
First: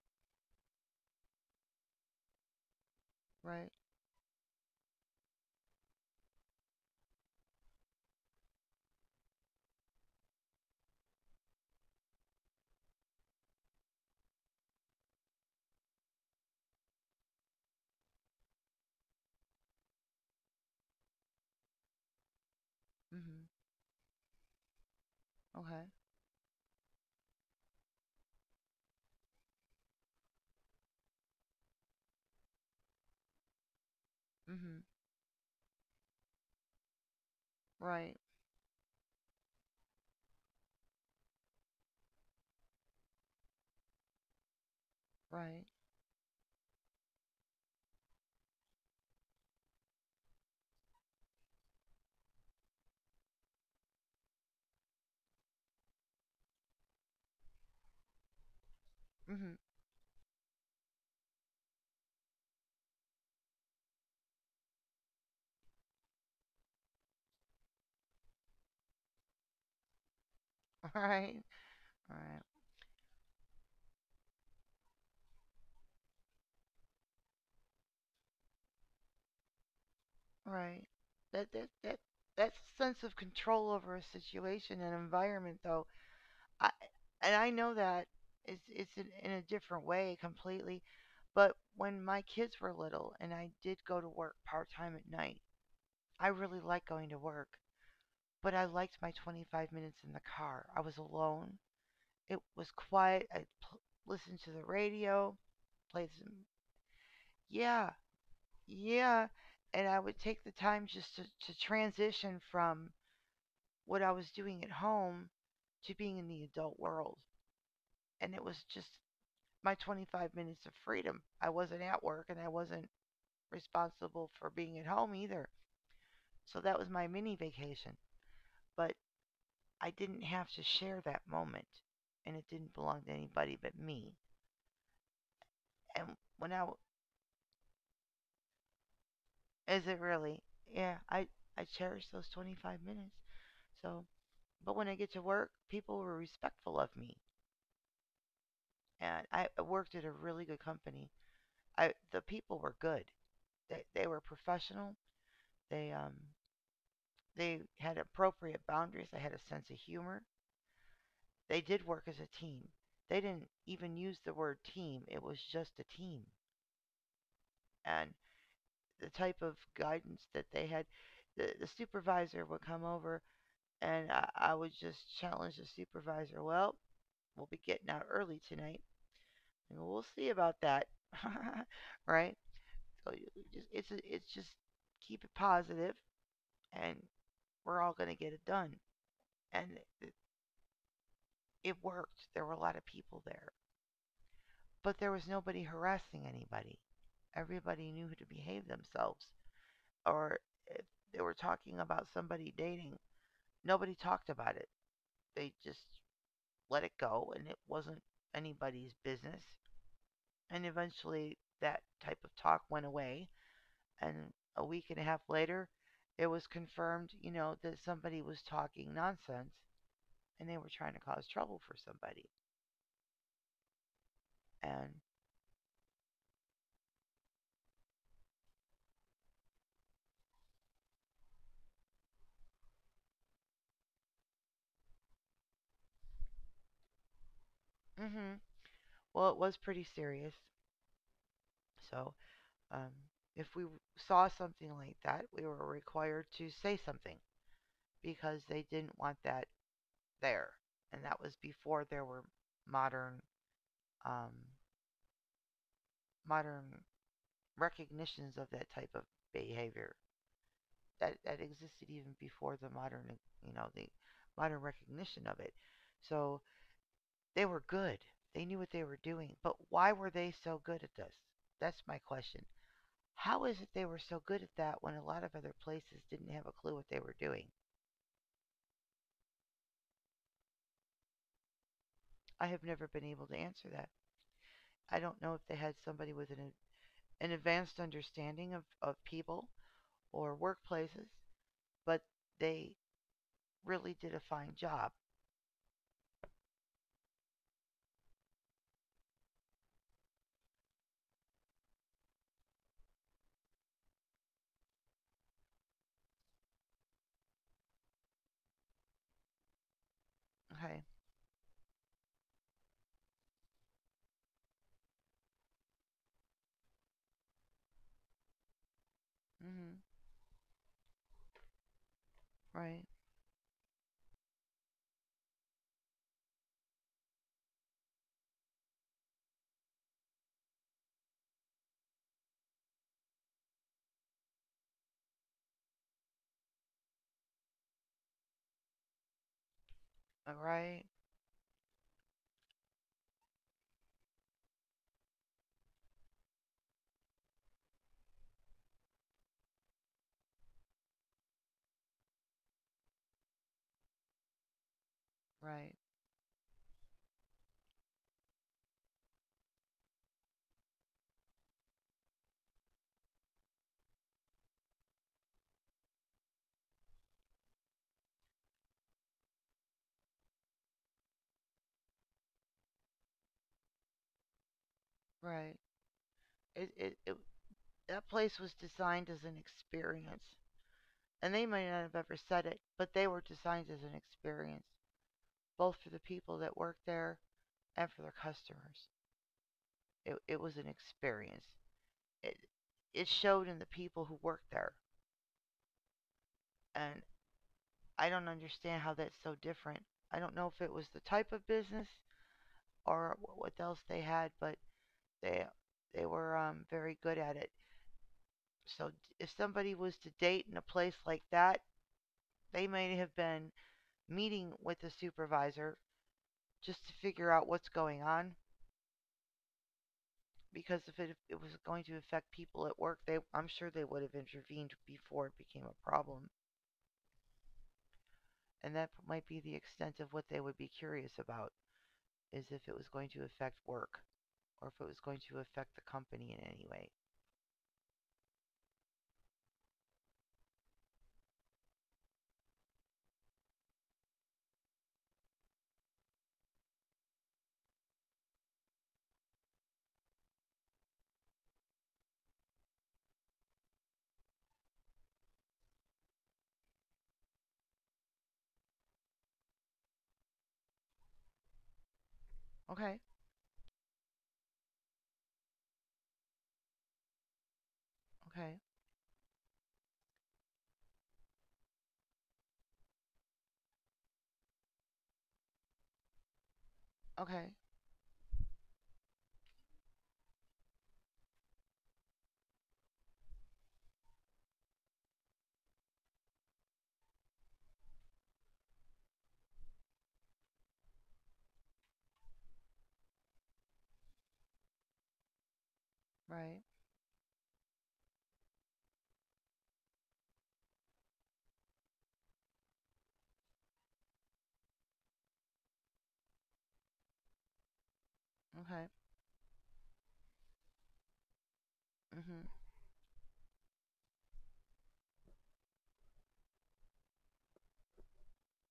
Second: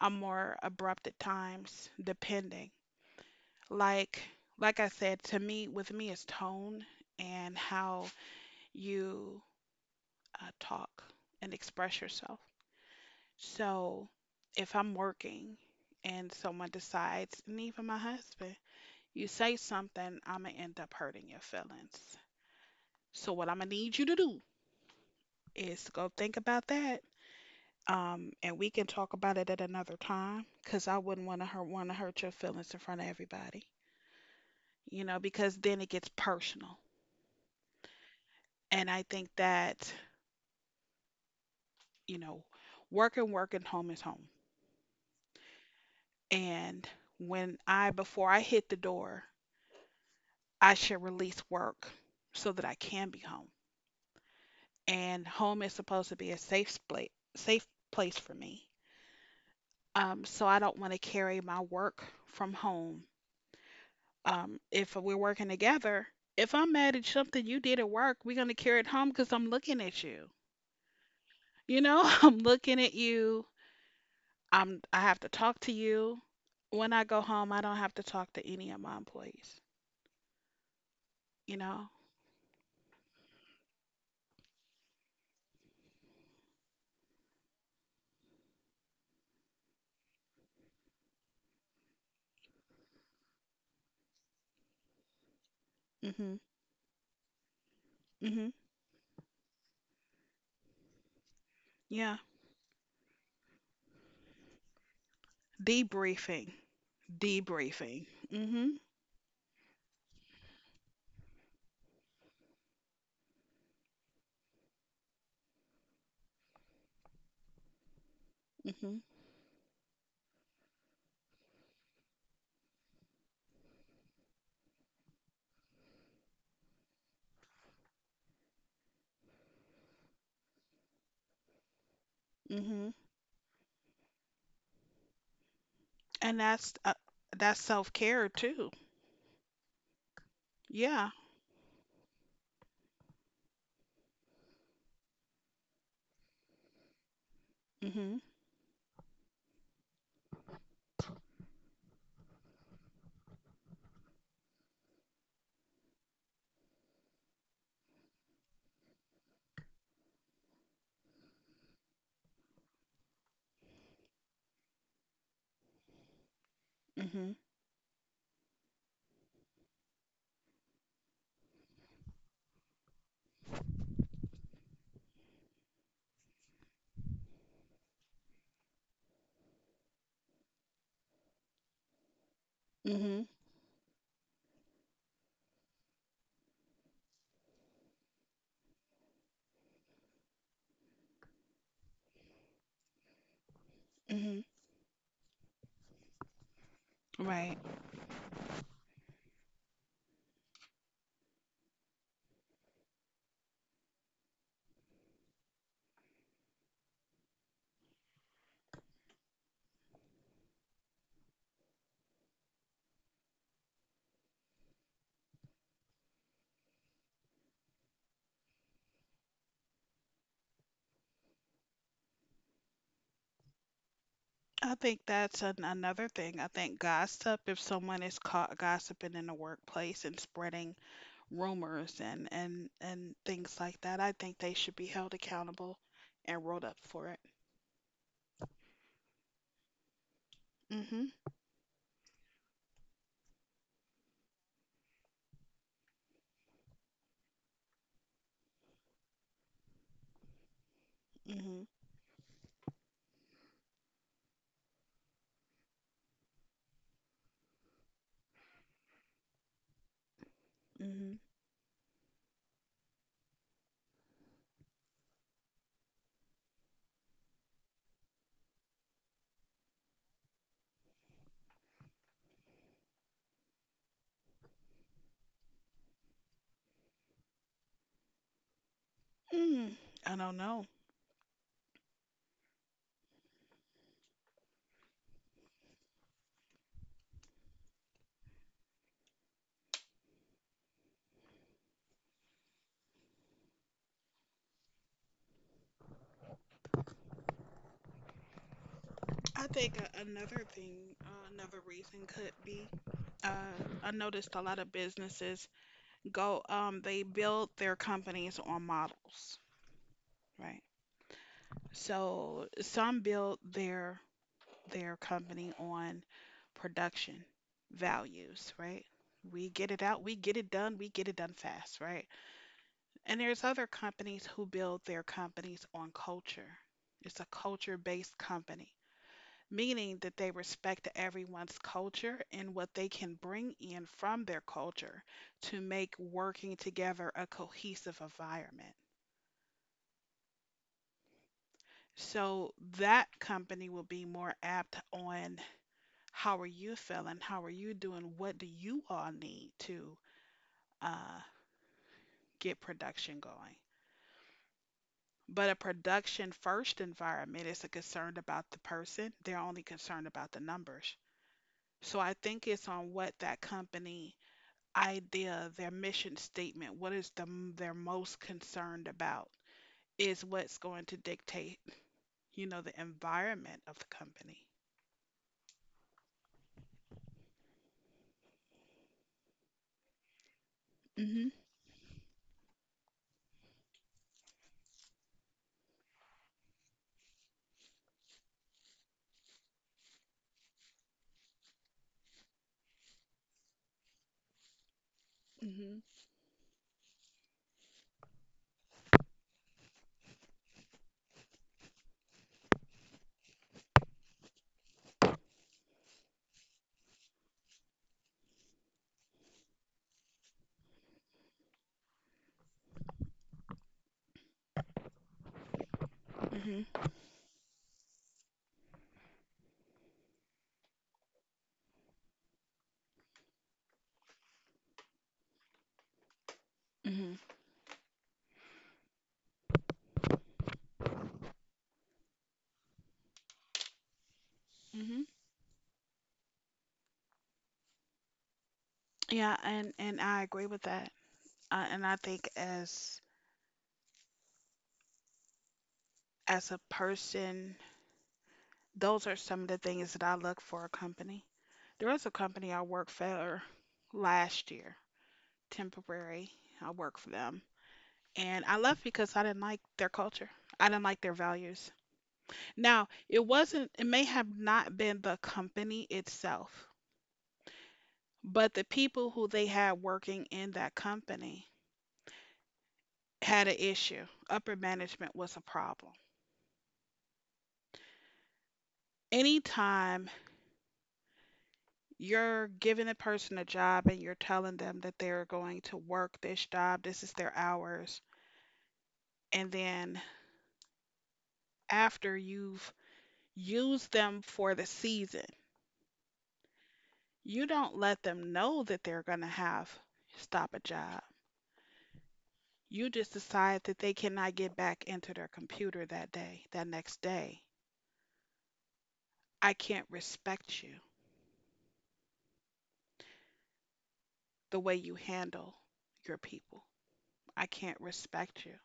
A: I'm more abrupt at times, depending.
B: Right.
A: Like like I said, to me, with me, it's tone and how you talk and express yourself. So if I'm working and someone decides, and even my husband, you say something, I'm gonna end up hurting your feelings. So
B: Mhm.
A: what I'm gonna need you to do
B: Okay.
A: is go think about that, and we can talk about it at another time because I wouldn't want to hurt your feelings in front of everybody,
B: Mhm.
A: because then it gets personal.
B: Right.
A: And I think that you know, work and work and home is home.
B: Right.
A: And when I before I hit the door, I should release work so that I can be home. And home is supposed to be a safe place for me.
B: Mhm.
A: So I don't want to carry my work from home, if we're working together, if I'm mad at something you did at work, we're gonna carry it home because I'm looking at you.
B: All right.
A: You know,
B: All
A: I'm
B: right.
A: looking at you. I have to talk to you. When I go home, I don't have to talk to any of my employees.
B: Right. That
A: You
B: that
A: know.
B: that that sense of control over a situation and environment, though, I and I know that it's in a different way completely. But when my kids were little and I did go to work part time at night, I
A: Mhm.
B: really liked going to work.
A: Mhm.
B: But I liked my 25 minutes in the car. I was alone.
A: Yeah.
B: It was quiet. Listened to the radio, played some,
A: Debriefing.
B: yeah,
A: Debriefing. Mhm.
B: yeah. And I would take the time just to transition from what I was doing at home to being in the adult world. And it was just
A: Mhm.
B: my 25 minutes of freedom. I wasn't at work and I wasn't responsible for being at home either. So that was my mini vacation. But I didn't have to share that moment and it didn't
A: Mhm.
B: belong to anybody but me. And
A: And
B: when I
A: that's self care too.
B: is it really? Yeah,
A: Yeah.
B: I cherish those 25 minutes. So, but when I get to work, people were respectful of me.
A: Mhm.
B: And I worked at a really good company. I The people were good. They were professional. They, they had appropriate boundaries. They had a sense of humor. They did work as a team. They didn't even use the word team. It was just a team.
A: Mhm.
B: And the type of guidance that they had, the supervisor would come over and I would just challenge the supervisor. Well, we'll be getting out early tonight, and we'll see about that, right? So you
A: Mhm.
B: just, it's just keep it positive and we're all going to get it done. And it worked. There were a lot of people there,
A: Mhm.
B: but there was nobody harassing anybody.
A: Right.
B: Everybody knew how to behave themselves. Or if they were talking about somebody dating, nobody talked about it. They just let it go, and it wasn't anybody's business. And eventually, that type of talk went away. And a week and a half later, it was confirmed, you know, that somebody was talking nonsense and they were trying to cause trouble for somebody.
A: I
B: And
A: think that's another thing. I think gossip, if someone is caught gossiping in the workplace and spreading rumors and things like that, I think they should be held accountable and rolled up for it.
B: hmm, well, it was pretty serious.
A: Mm-hmm.
B: So, um, if we saw something like that, we were required to say something because they didn't want that there. And that was
A: Mm-hmm.
B: before there were modern, um, modern recognitions of that type of behavior
A: Mm-hmm.
B: that, that existed even before the modern, you know, the modern recognition of it. So they were good. They knew what they were doing. But why were they so good at this? That's my question. How is it they were so good at that when a lot of other places didn't have a clue what they were doing?
A: Mm. I don't know.
B: I have never been able to answer that. I don't know if they had somebody with an advanced understanding of people or workplaces, but they really did a fine job.
A: I think another thing, another reason could be, uh, I noticed a lot of businesses go, they build their companies on models, right?
B: Okay.
A: So some build their company on production values, right? We get
B: Hmm.
A: it out, we get it done, we get it done fast, right?
B: Right.
A: And there's other companies who build their companies on culture. It's a culture-based company, meaning that they respect everyone's culture and what they can bring in from their culture to make working together a cohesive environment.
B: Right.
A: So that company will be more apt on how are you feeling? How are you doing? What do you all need to uh, get production going? But a
B: Right.
A: production first environment isn't concerned about the person, they're only concerned about the numbers. So I think it's on what that company idea, their mission statement, what is the they're most concerned about is what's going to dictate, the environment of the company.
B: Right. It, it, it, that place was designed as an experience. And
A: Mhm.
B: they might not have ever said it, but they were designed as an experience, both for the people that worked there and for their customers. It was an experience. It, it showed in the people who worked there.
A: Mhm.
B: And I don't understand how that's so different. I don't know if it was the type of business or what else they had, but they were, very good at it. So if somebody was to date in a place like that, they may have been meeting with the supervisor just to
A: Mhm.
B: figure out what's going on. Because if it was going to affect people at work, they I'm sure they would have intervened before it became a problem.
A: Mhm.
B: And that might be the extent of what they would be curious about is if it was going to affect work or if it was
A: Mhm.
B: going to affect the company in any way.
A: Yeah, and I agree with that. And I think as a person, those are some of the things that I look for a company. There was a company I worked for last year, temporary. I worked for them. And I left because I didn't like their culture. I didn't like their values. Now,
B: Okay,
A: it wasn't, it may have not been the company itself,
B: okay,
A: but the people who they had working in that company had an issue. Upper management was a problem.
B: okay,
A: Anytime you're giving a person a job and you're telling them that they're going to work this job, this is their hours. And then after you've used them for the season,
B: right,
A: you don't let them know that they're going to have stop a job. You just decide that they cannot get back into their computer that day, that next day.
B: okay,
A: I can't respect you
B: mhm,
A: the way you handle your people. I can't respect you.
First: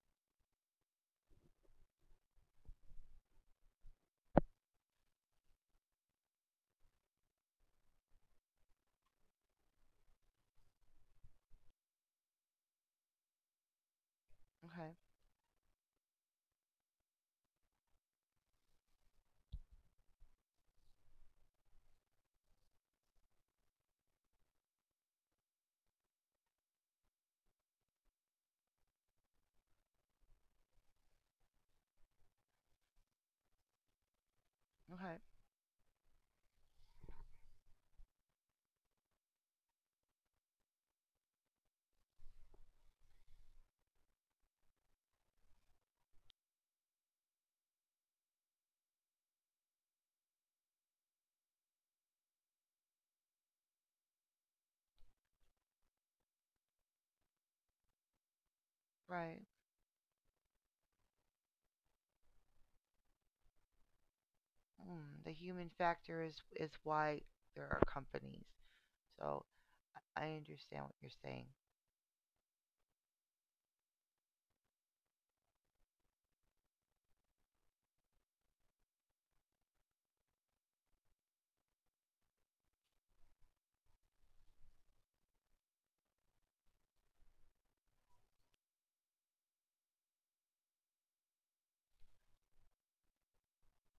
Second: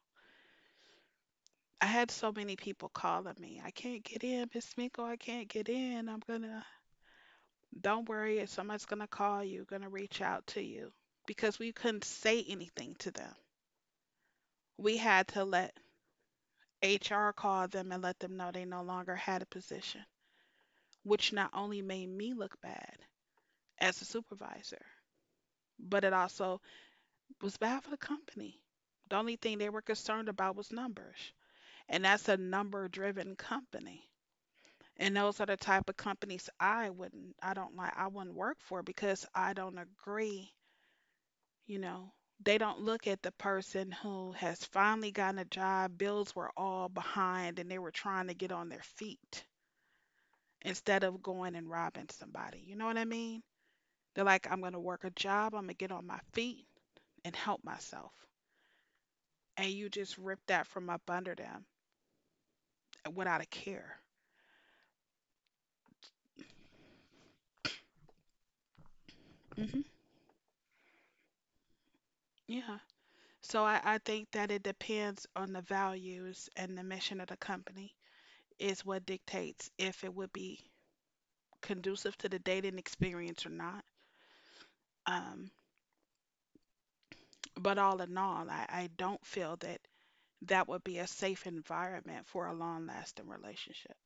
A: I had so many people calling me. I can't get in, Miss Miko. I can't get in. I'm gonna. Don't worry. If somebody's gonna call you. Gonna reach out to you because we couldn't say anything to them.
B: okay,
A: We had to let HR call them and let them know they no longer had a position, which not only made me look bad as a supervisor, but it also was bad for the company. The only thing they were concerned about was numbers, and that's a number-driven company. And
B: okay,
A: those are the type of companies I wouldn't, I don't like, I wouldn't work for because I don't agree. You know, they don't look at the person who has finally gotten a job, bills were all behind, and they were trying to get on their feet instead of going and robbing somebody. You know what I mean? They're like, I'm going to work a job, I'm going to get on my feet and help myself.
B: right.
A: And you just rip that from up under them, without a care.
B: Mm, the human factor is why there are companies. So
A: Hmm.
B: I understand what you're saying.
A: Yeah. So I think that it depends on the values and the mission of the company is what dictates if it would be conducive to the dating experience or not. Um, but all in all, I don't feel that that would be a safe environment for a long-lasting relationship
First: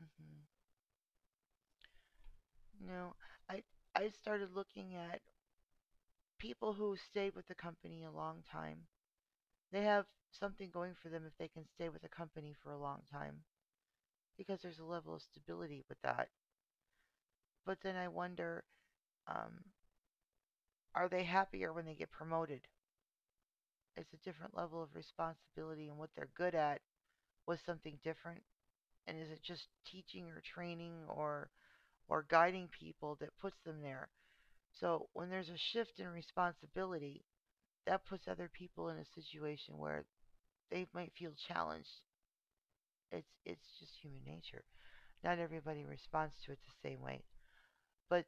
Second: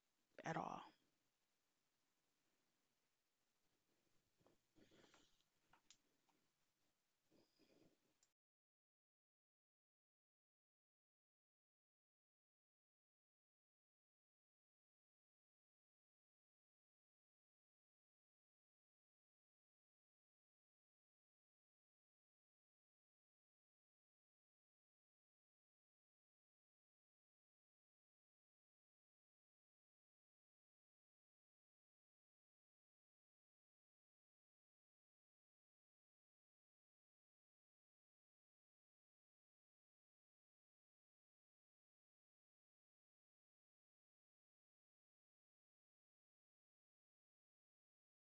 B: Hmm.
A: at all.
B: No, I I started looking at people who stayed with the company a long time. They have something going for them if they can stay with a company for a long time because there's a level of stability with that. But then I wonder, um, are they happier when they get promoted? It's a different level of responsibility, and what they're good at was something different. And is it just teaching or training or guiding people that puts them there? So when there's a shift in responsibility, that puts other people in a situation where they might feel challenged. It's just human nature. Not everybody responds to it the same way. But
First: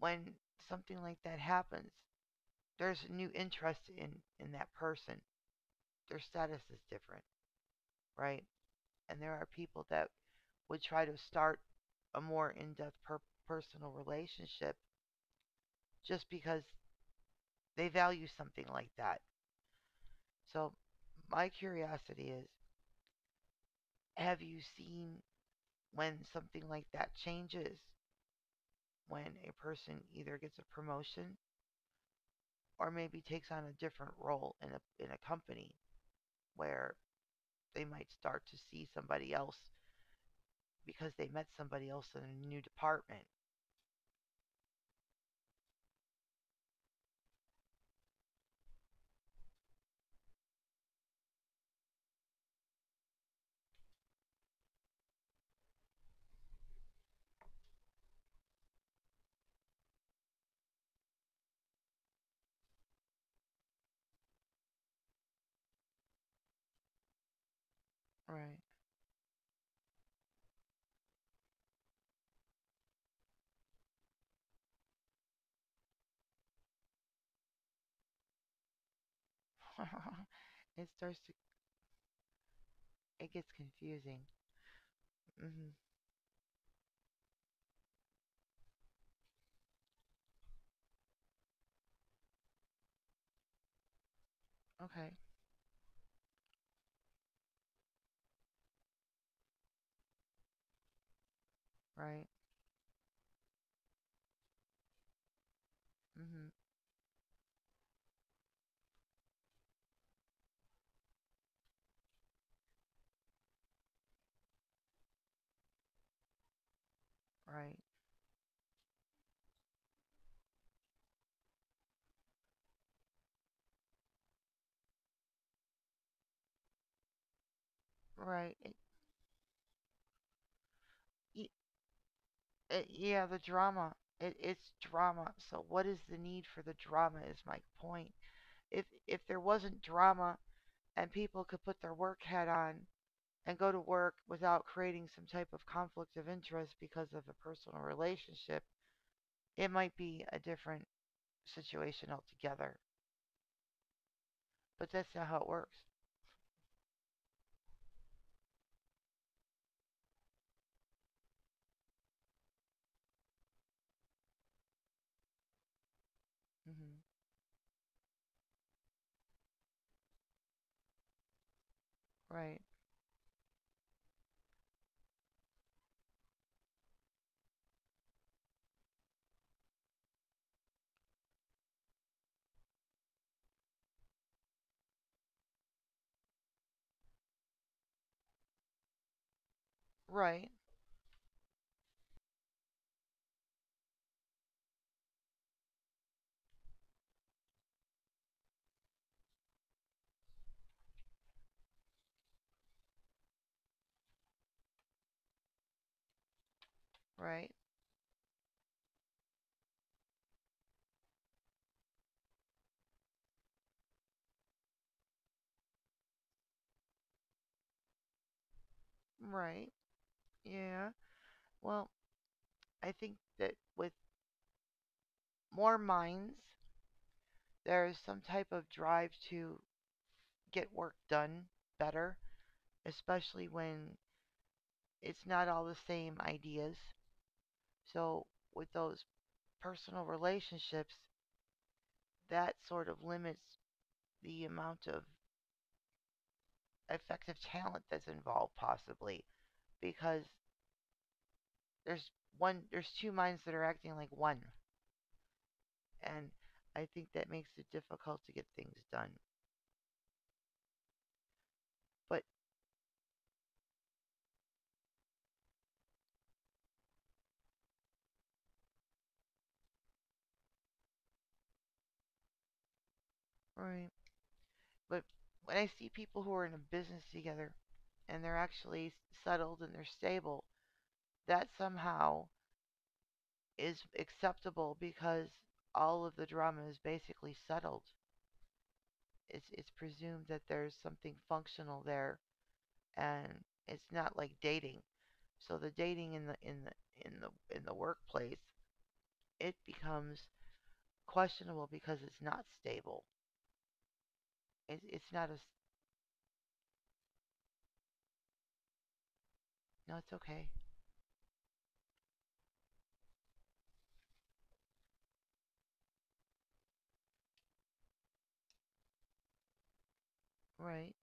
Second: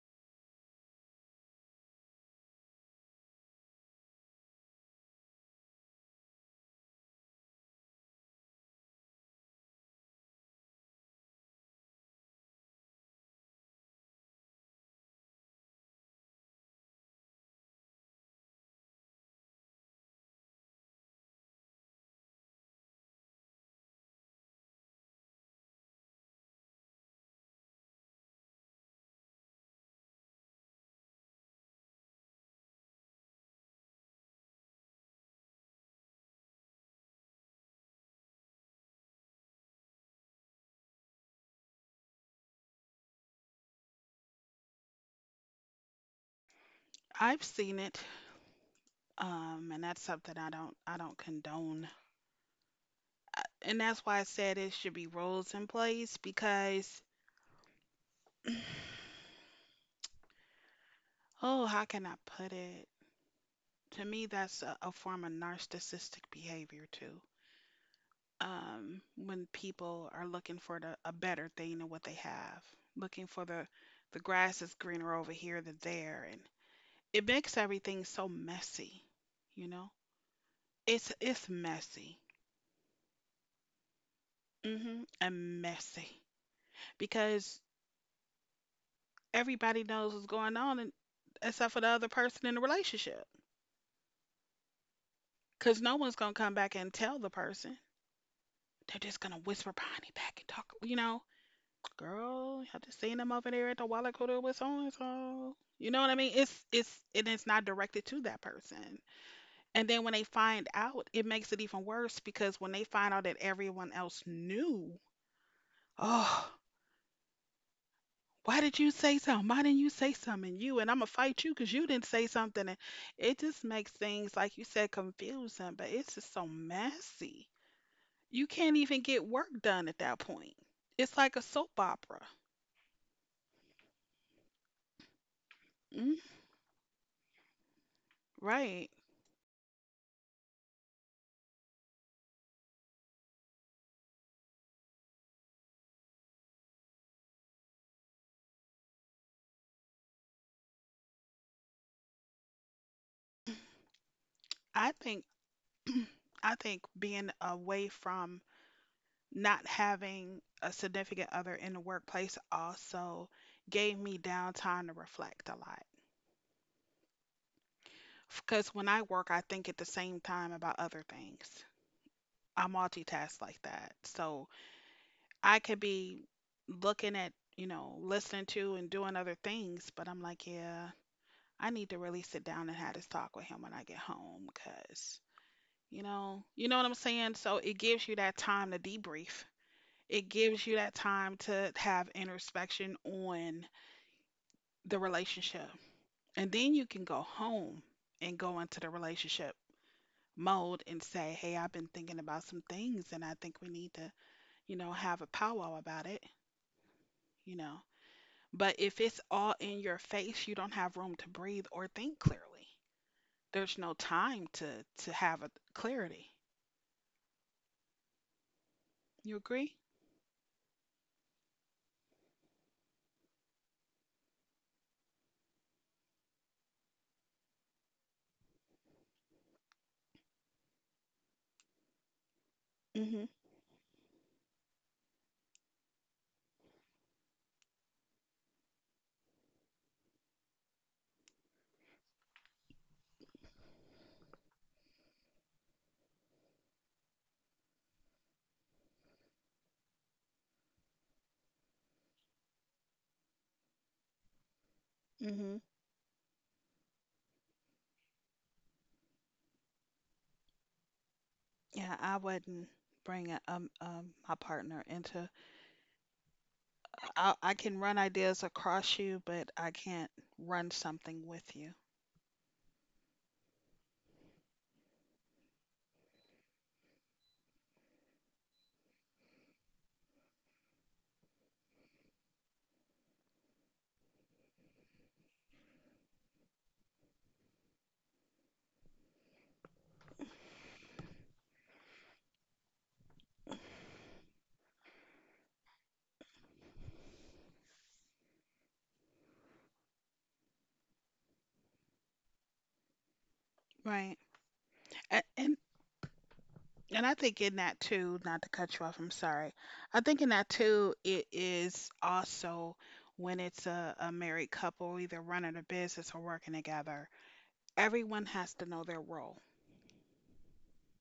B: when something like that happens, there's a new interest in that person. Their status is different, right? And there are people that would try to start a more personal relationship just because they value something like that. So, my curiosity is, have you seen when something like that changes, when a person either gets a promotion or maybe takes on a different role in a company where they might start to see somebody else because they met somebody else in a new department.
A: I've seen it, and that's something I don't condone. And that's why I said it should be rules in place because, oh, how can I put it? To me, that's a form of narcissistic behavior too.
B: Right.
A: When people are looking for a better thing than what they have, looking for the grass is greener over here than there, and it makes everything so messy. You know,
B: It
A: it's
B: starts to
A: it's messy.
B: it gets confusing.
A: And
B: Mhm.
A: messy because everybody knows what's going on, and, except for the other person in the relationship.
B: Okay.
A: Because no one's gonna come back and tell the person. They're just gonna whisper behind their back and talk. You know,
B: Right.
A: girl, I just seen them over there at the Wallacooter with so and so. You know what I mean?
B: Mhm.
A: It's and it's not directed to that person. And then when they find out, it makes it even worse because when they find out that everyone else knew, oh,
B: Right.
A: why did you say something? Why didn't you say something? And I'm gonna fight you because you didn't say something. And it just makes things like you said confusing, but it's just so messy. You
B: Right.
A: can't even get work done at that point. It's like a
B: Y-
A: soap opera.
B: yeah, the drama. It's drama. So what is the
A: Mm,
B: need for the drama is my point. If
A: right.
B: if there wasn't drama and people could put their work hat on and go to work without creating some type of conflict of interest because of a personal relationship, it might be a different situation altogether. But
A: I
B: that's not
A: think
B: how it works.
A: I think being away from not having a significant other in the workplace also gave me downtime to reflect a lot.
B: Hmm.
A: Because when I work, I think at the same time about other things.
B: Right.
A: I multitask like that. So I could be looking at, you know, listening to and doing other things, but I'm like, yeah, I need to really sit down and have this talk with him when I get home because, you know what I'm saying? So it gives you that time to debrief. It
B: Right.
A: gives you that time to have introspection on the relationship. And then you can go home and go into the relationship mode and say, hey, I've been thinking about some things and I think we need to, you know, have a powwow about it,
B: Right.
A: you know. But if it's all in your face, you don't have room to breathe or think clearly. There's no time to have a clarity. You
B: Right.
A: agree?
B: Yeah. Well, I think that with more minds, there is some type of drive to get work done better,
A: Mhm.
B: especially when it's not all the same ideas. So, with those personal relationships, that sort of limits the amount of effective talent that's involved possibly because there's there's two minds that are acting like one,
A: Mhm.
B: and I think that makes it difficult to get things done.
A: Yeah, I
B: But
A: wouldn't bring a, um, my partner into I can run ideas across you, but I can't run something with you.
B: right, but when I see people who are in a business together and they're actually settled and they're stable, that somehow is acceptable because all of the drama is basically settled. It's presumed that there's something functional there, and it's not like dating. So the dating in the workplace, it becomes questionable because it's not stable.
A: Right.
B: It's
A: And,
B: not a
A: and and I think in that too, not to cut you off, I'm sorry.
B: no,
A: I
B: it's
A: think in
B: okay.
A: that too, it is also when it's a married couple either running a business or working together, everyone has to know their role.
B: Right,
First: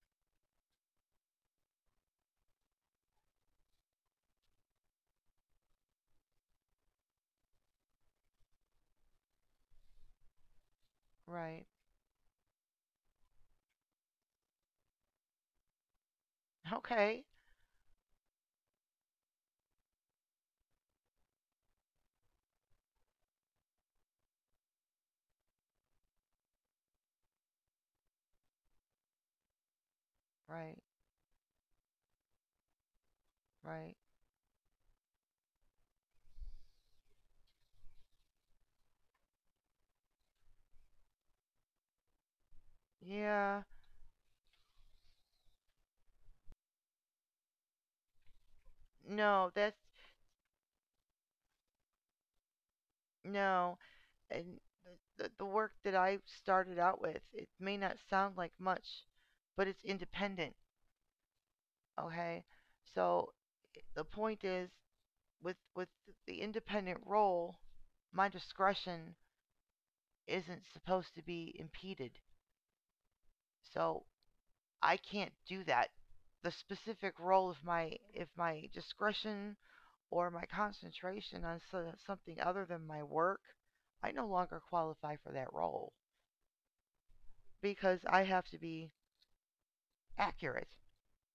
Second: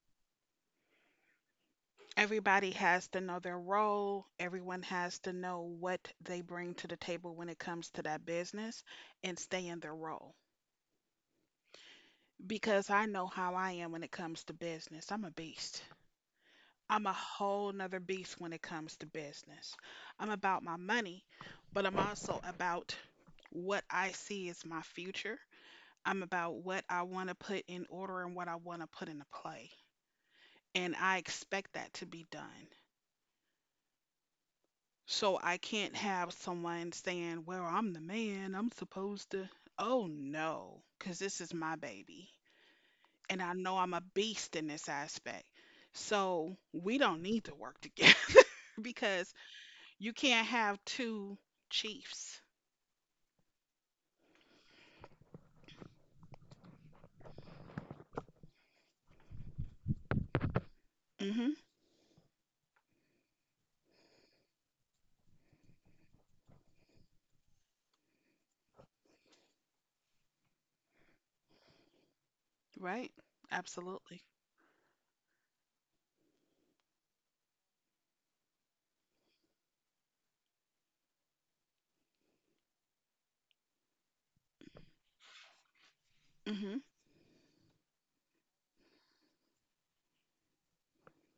A: Everybody has to know their role. Everyone has to know what they bring to the table when it comes to that business and stay in their role.
B: right,
A: Because I know how I am when it comes to business. I'm a beast. I'm a
B: okay,
A: whole nother beast when it comes to business. I'm about my money, but I'm also about what I see as my future. I'm about what I want to put in order and what I want to put into play.
B: right,
A: And I expect that to be done.
B: right.
A: So I can't have someone saying, well, I'm the man. I'm supposed to. Oh no, because this is my baby. And I
B: Yeah,
A: know I'm a beast in this aspect. So we don't need to work together because
B: no, that's
A: you can't have two chiefs.
B: no, and the work that I started out with, it may not sound like much, but it's independent.
A: Hmm.
B: Okay, so the point is with the independent role, my discretion isn't supposed to be impeded.
A: Right?
B: So
A: Absolutely.
B: I can't do that. The specific role of my if my discretion or my concentration on something other than my work, I no longer qualify for that role
A: Hmm.
B: because I have to be accurate.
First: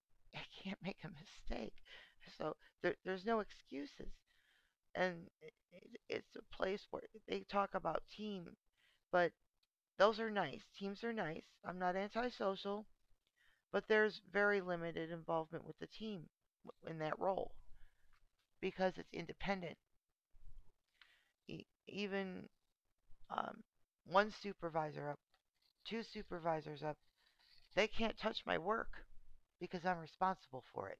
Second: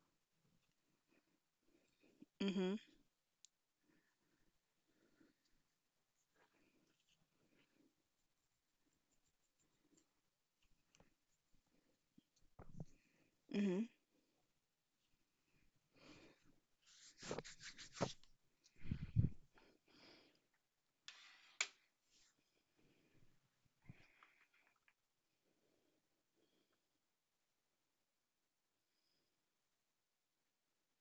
B: I can't make a mistake. So
A: Hmm.
B: there's no excuses. And it's a place where they talk about team, but those are nice. Teams are nice. I'm not antisocial,
A: Hmm.
B: but there's very limited involvement with the team in that role because it's independent. Even um, one supervisor up, two supervisors up, they can't touch my work because I'm responsible for it.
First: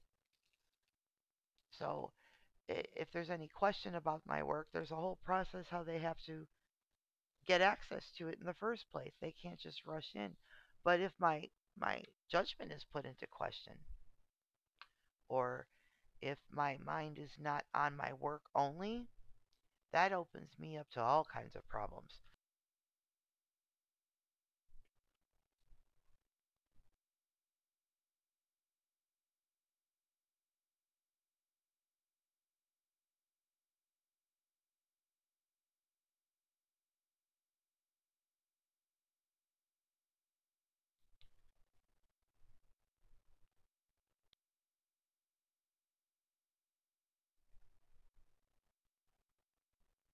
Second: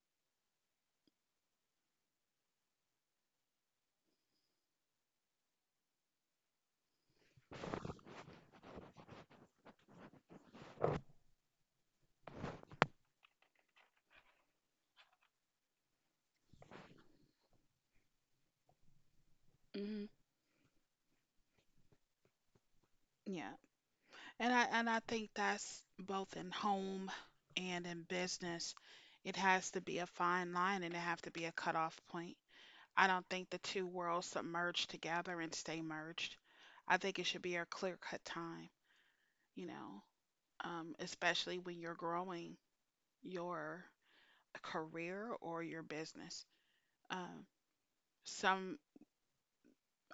B: So if there's any question about my work, there's a whole process how they have to get access to it in the first place. They can't just rush in. But if my judgment is put into question or if my mind is not on my work only,
A: Hmm.
B: that opens me up to all kinds of problems.
A: Yeah. And I think that's both in home and in business. It has to be a fine line and it have to be a cutoff point. I don't think the two worlds submerge together and stay merged. I think it should be a clear cut time, you know. Um, especially when you're growing your career or your business. Um, some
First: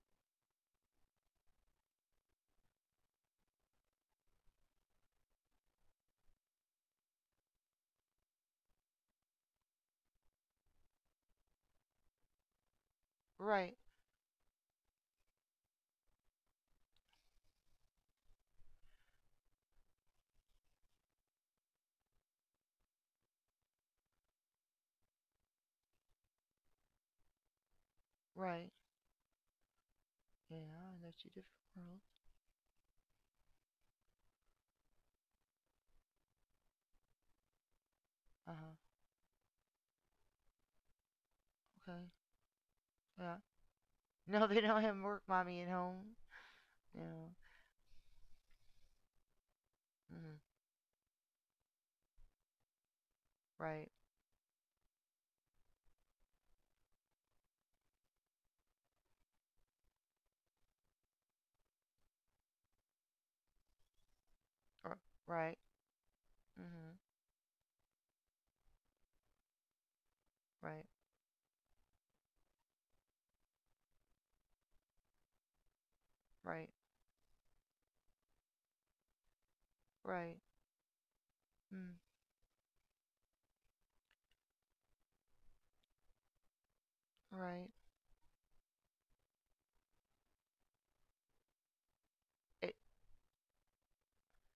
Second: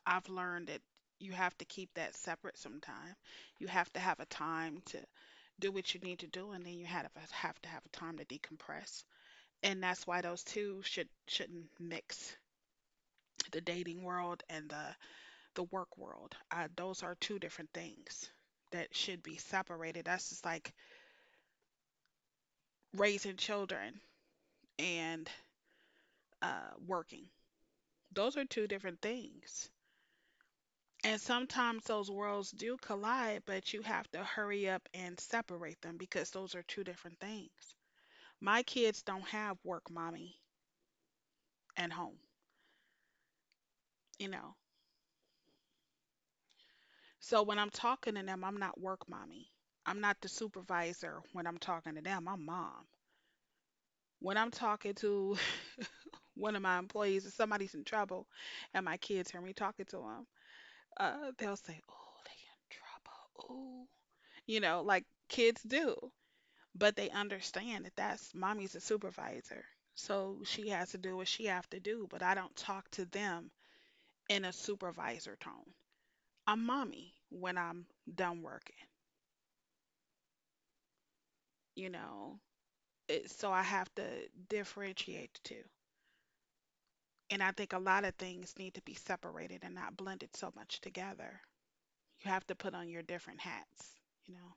A: I've learned that you have to keep that separate sometime. You have to have a time to do what you need to do, and then you have to have a time to decompress. And that's why those two shouldn't mix the
B: Right,
A: dating world and the work world. Those are two different things that should be separated. That's just like raising children and working. Those are two
B: right.
A: different things.
B: Yeah,
A: And
B: that's a different
A: sometimes
B: world.
A: those worlds do collide, but you have to hurry up and separate them because those are two different things. My
B: Uh
A: kids don't have work mommy at
B: huh. Okay.
A: home,
B: Yeah.
A: you
B: No,
A: know.
B: they don't have work mommy at home. Yeah.
A: So when I'm talking to them, I'm not work mommy. I'm not the
B: Mm-hmm.
A: supervisor when I'm talking to them, I'm mom.
B: Right.
A: When I'm talking to one of my employees and somebody's in trouble and my kids hear me talking to them, they'll say, oh, they in trouble. Oh, you know,
B: R-
A: like
B: right.
A: kids do. But
B: Mm-hmm.
A: they understand that that's mommy's a supervisor so she
B: Right.
A: has to do what she have to do, but I don't talk to them in a supervisor tone. I'm
B: Right.
A: mommy when I'm done working,
B: Right.
A: you
B: Mm,
A: know. It, so I have to differentiate the two and I
B: right.
A: think a lot of things need to be separated and not blended so much together. You have to put
B: It,
A: on your different hats, you know.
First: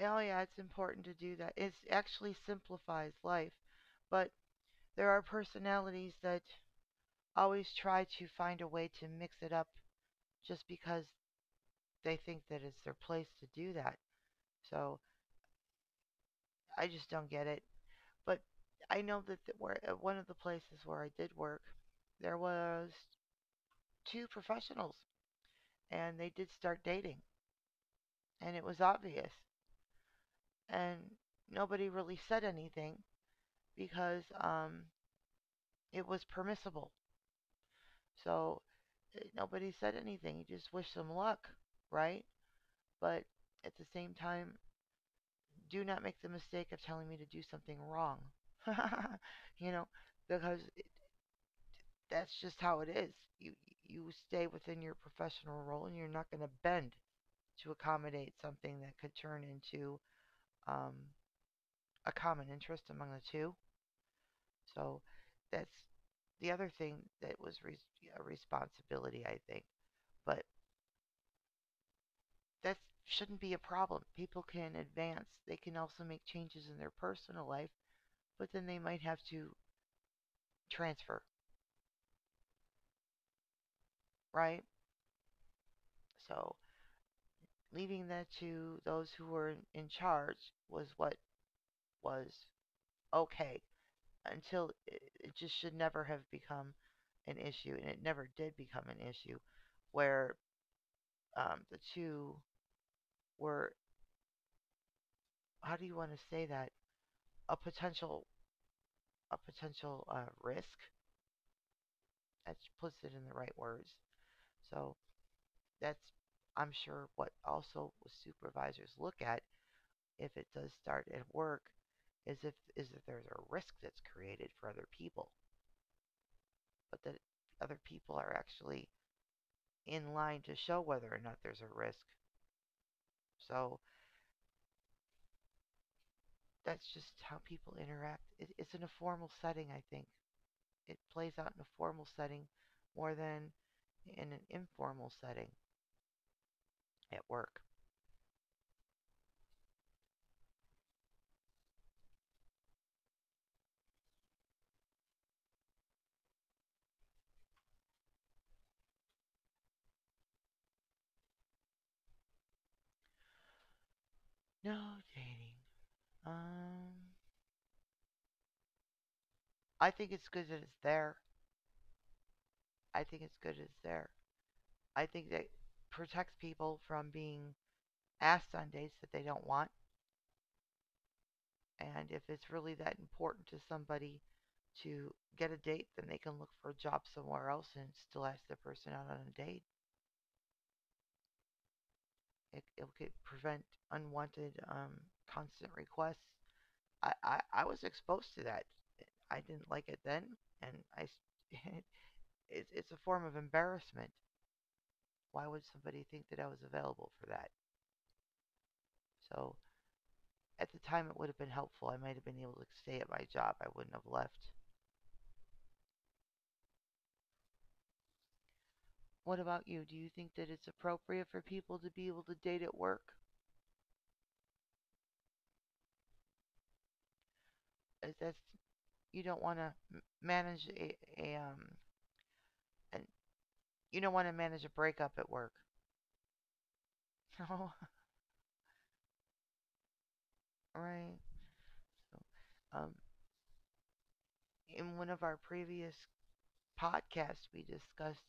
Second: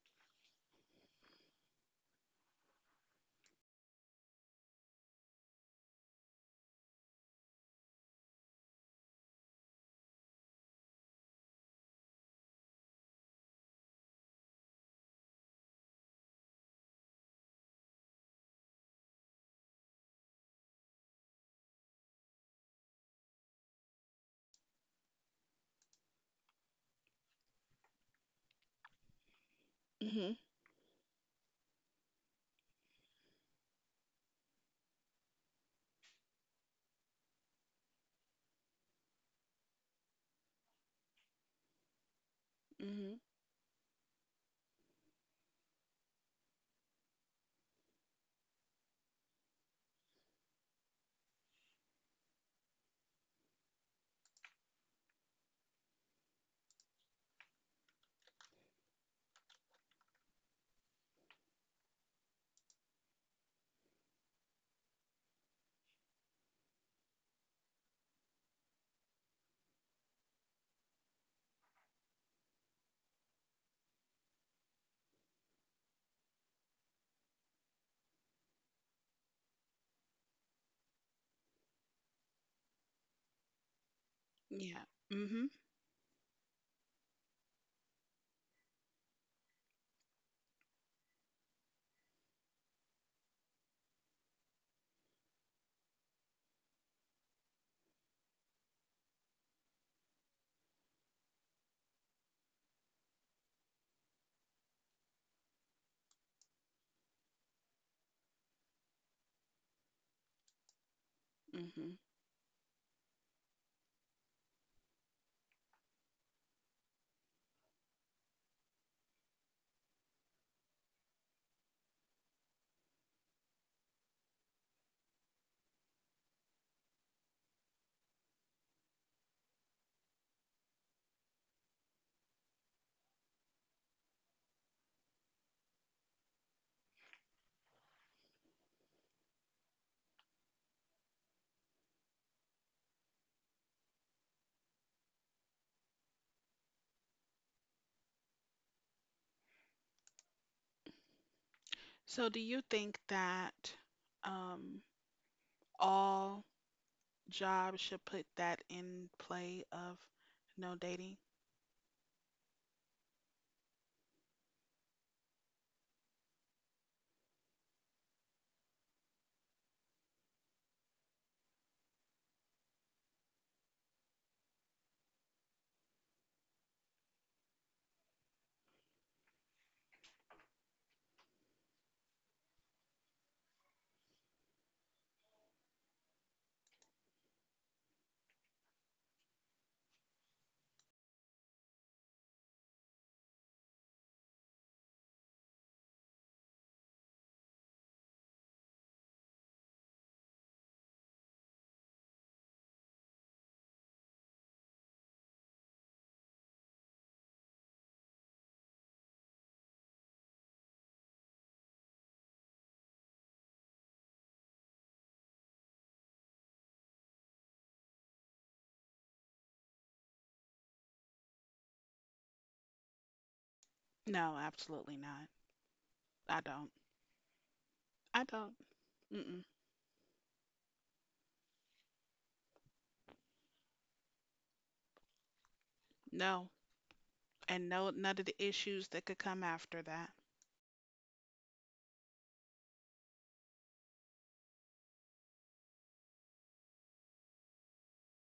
B: oh yeah, it's important to do that. It actually simplifies life, but there are personalities that always try to find a way to mix it up just because they think that it's their place to do that. So I just don't get it. But I know that where at one of the places where I did work, there was two professionals and they did start dating and it was obvious,
A: Mhm.
B: and nobody really said anything because it was permissible. So nobody said anything. You just wish them luck, right?
A: Mhm.
B: But at the same time, do not make the mistake of telling me to do something wrong. You know, because that's just how it is. You you stay within your professional role, and you're not going to bend to accommodate something that could turn into um, a common interest among the two. So that's the other thing that was a responsibility, I think. But that shouldn't be a problem. People can advance. They can also make changes in their personal life, but then they might have to transfer, right?
A: Yeah. Mhm.
B: So leaving that to those who were in- charge was what was okay until it just should never have become an issue, and it never did become an issue, where the two were how do you want to say that a potential a potential risk
A: Mhm.
B: that puts it in the right words. So that's I'm sure what also supervisors look at if it does start at work is if there's a risk that's created for other people, but that other people are actually in line to show whether or not there's a risk. So that's just how people interact. It's in a formal setting, I think. It plays out in a formal setting more than in an informal setting at work.
A: So do you think that um all job should put that in play of no dating?
B: No dating. Um, I think it's good that it's there. I think it's good that it's there. I think that protects people from being ask on dates that they don't want. And if it's really that important to somebody to get a date, then they can look for a job somewhere else and still ask the person out on a date. It could prevent unwanted, constant requests. I was exposed to that. I didn't like it then, and I, s- it's a form of embarrassment. Why would somebody think that I was available for that? So at the time, it would have been helpful. I might have been able to stay at my job. I wouldn't have left. What about you? Do you think that it's appropriate for people to be able to date at work?
A: No, absolutely not. I don't.
B: Is
A: I
B: that
A: don't.
B: you
A: Mm-mm.
B: don't want to manage a and you don't want to manage a breakup at work?
A: No. And
B: No,
A: no, none of the issues that could come after that.
B: right. So, in one of our previous podcasts, we discussed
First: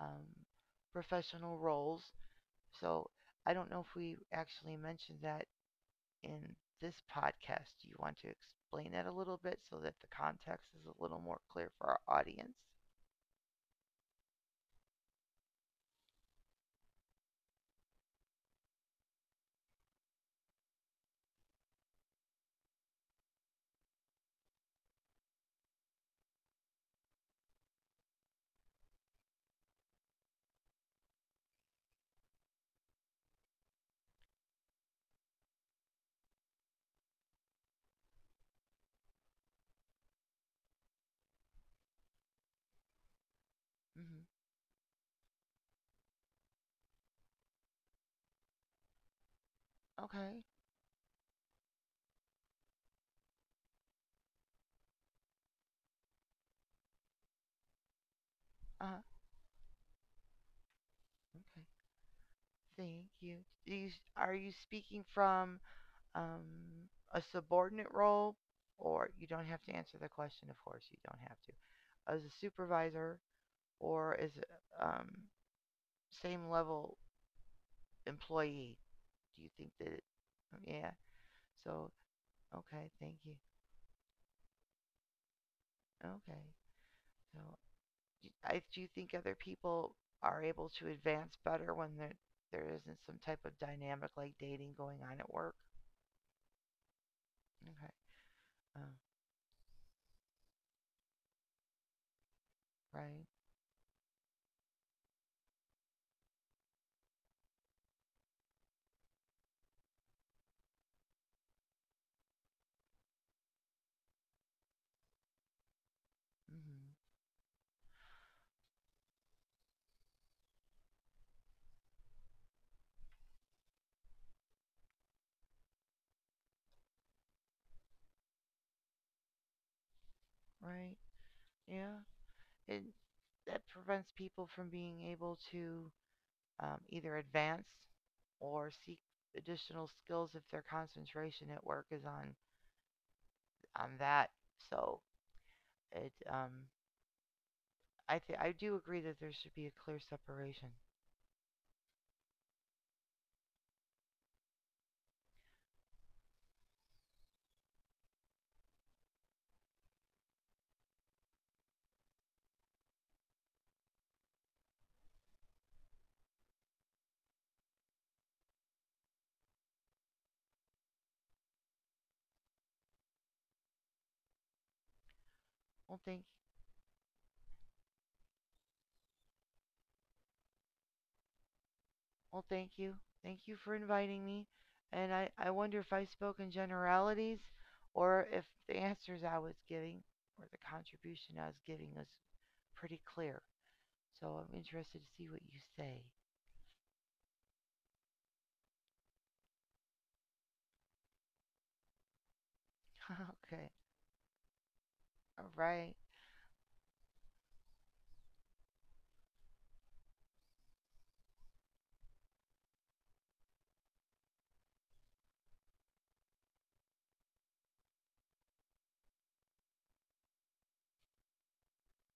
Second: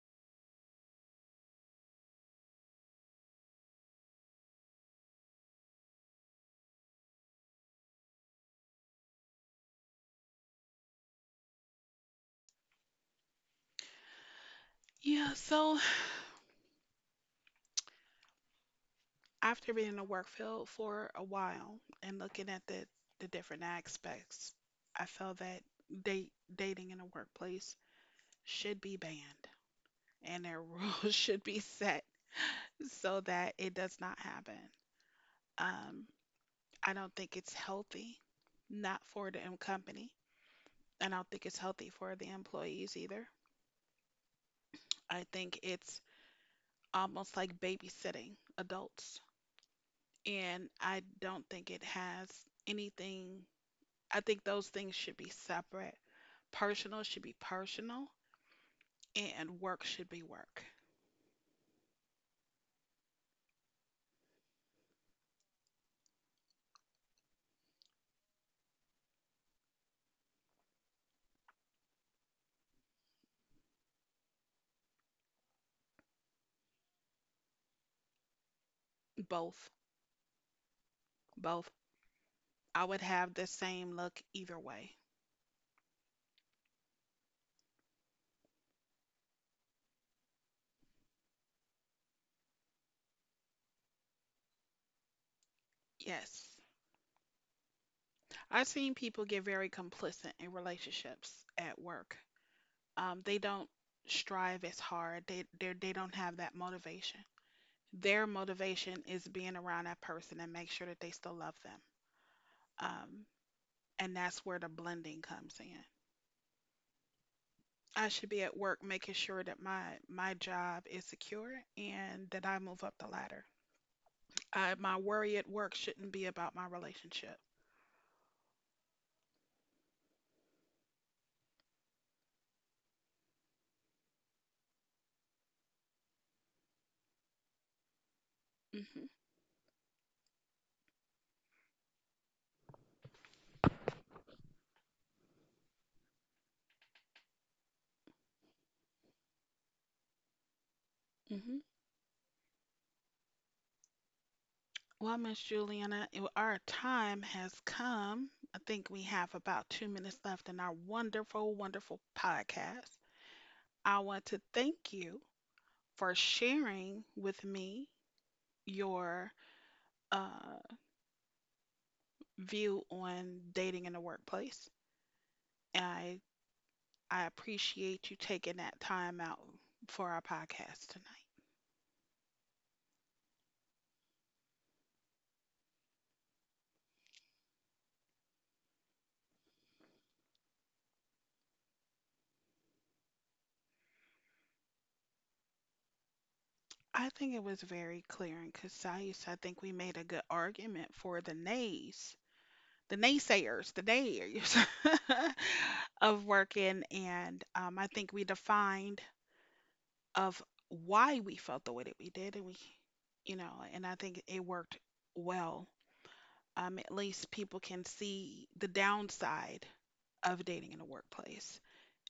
B: um, professional roles. So I don't know if we actually mentioned that in this podcast. Do you want to explain that a little bit so that the context is a little more clear for our audience?
A: Yeah, so after being in the work field for a while and looking at the different aspects, I felt that date dating in the workplace should be banned and their rules should be set so that it does not happen. Um, I don't think it's healthy, not for the company. And I don't think it's healthy for the employees either.
B: Hmm.
A: I think it's almost like babysitting adults.
B: Okay.
A: And I don't think it has anything. I think those things should be separate. Personal should be personal,
B: Uh,
A: and work should be work.
B: okay. Thank you. Do you are you speaking from a subordinate role, or you don't have to answer the question? Of course, you don't have to. As a supervisor, or as a same level employee? Do you think
A: Both,
B: that? Yeah.
A: both.
B: So
A: I
B: okay.
A: would
B: Thank you.
A: have the same look either way.
B: Okay. So do- I do you think other people are able to advance better when there isn't some type of dynamic like dating going on at work.
A: Yes.
B: Okay.
A: I've
B: Uh,
A: seen people get very complicit in relationships at work.
B: right.
A: Um, they don't strive as hard. They don't have that motivation. Their motivation is being around that person and make sure that they still love them. Um, and that's where the blending comes in.
B: Hmm.
A: I should be at work making sure that my job is secure and that I move up the ladder. I, my worry at work shouldn't be about my relationship.
B: Right. Yeah. It that prevents people from being able to either advance or seek
A: Hmm.
B: additional skills if their concentration at work is on that. So it I do agree that there should be a clear separation.
A: Hmm. Well, Miss Juliana, it- our time has come. I think we have about 2 minutes left in our wonderful, wonderful podcast. I want to thank you for sharing with me your uh, view on dating in the workplace.
B: Well, thank
A: I I appreciate you taking that time out for our podcast tonight.
B: well, thank you, thank you for inviting me, and I wonder if I spoke in generalities, or if the answers I was giving or the contribution I was giving was pretty clear. So I'm interested to see what you say.
A: I think it was very clear and concise. I think we made a good argument for the nays, the
B: Okay.
A: naysayers, the nays
B: All right.
A: of working, and I think we defined of why we felt the way that we did and we, you know, and I think it worked well. Um, at least people can see the downside of dating in the workplace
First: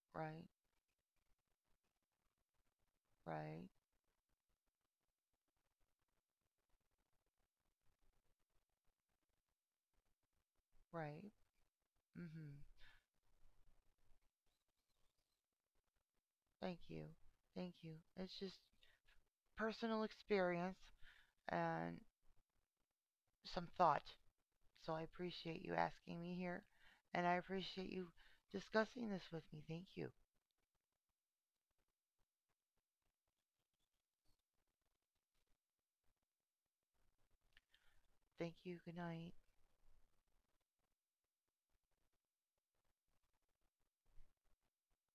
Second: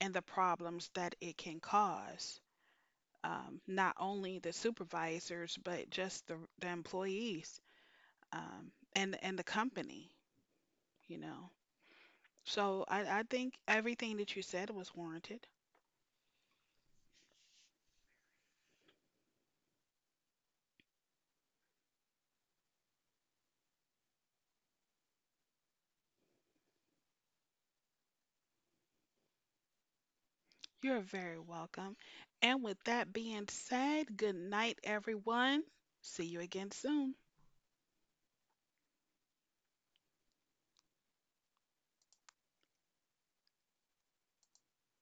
A: and the
B: Right.
A: problems that it can cause,
B: Right.
A: not only the supervisors but just the employees, and the company, you
B: Right.
A: know.
B: Mhm.
A: So I think everything that you said was warranted.
B: Thank you. Thank you. It's just personal experience and some thought. So I appreciate you asking me here and I appreciate you discussing this with me. Thank you.
A: You're very welcome. And with that being said, good night, everyone. See you again soon.
B: Thank you. Good night.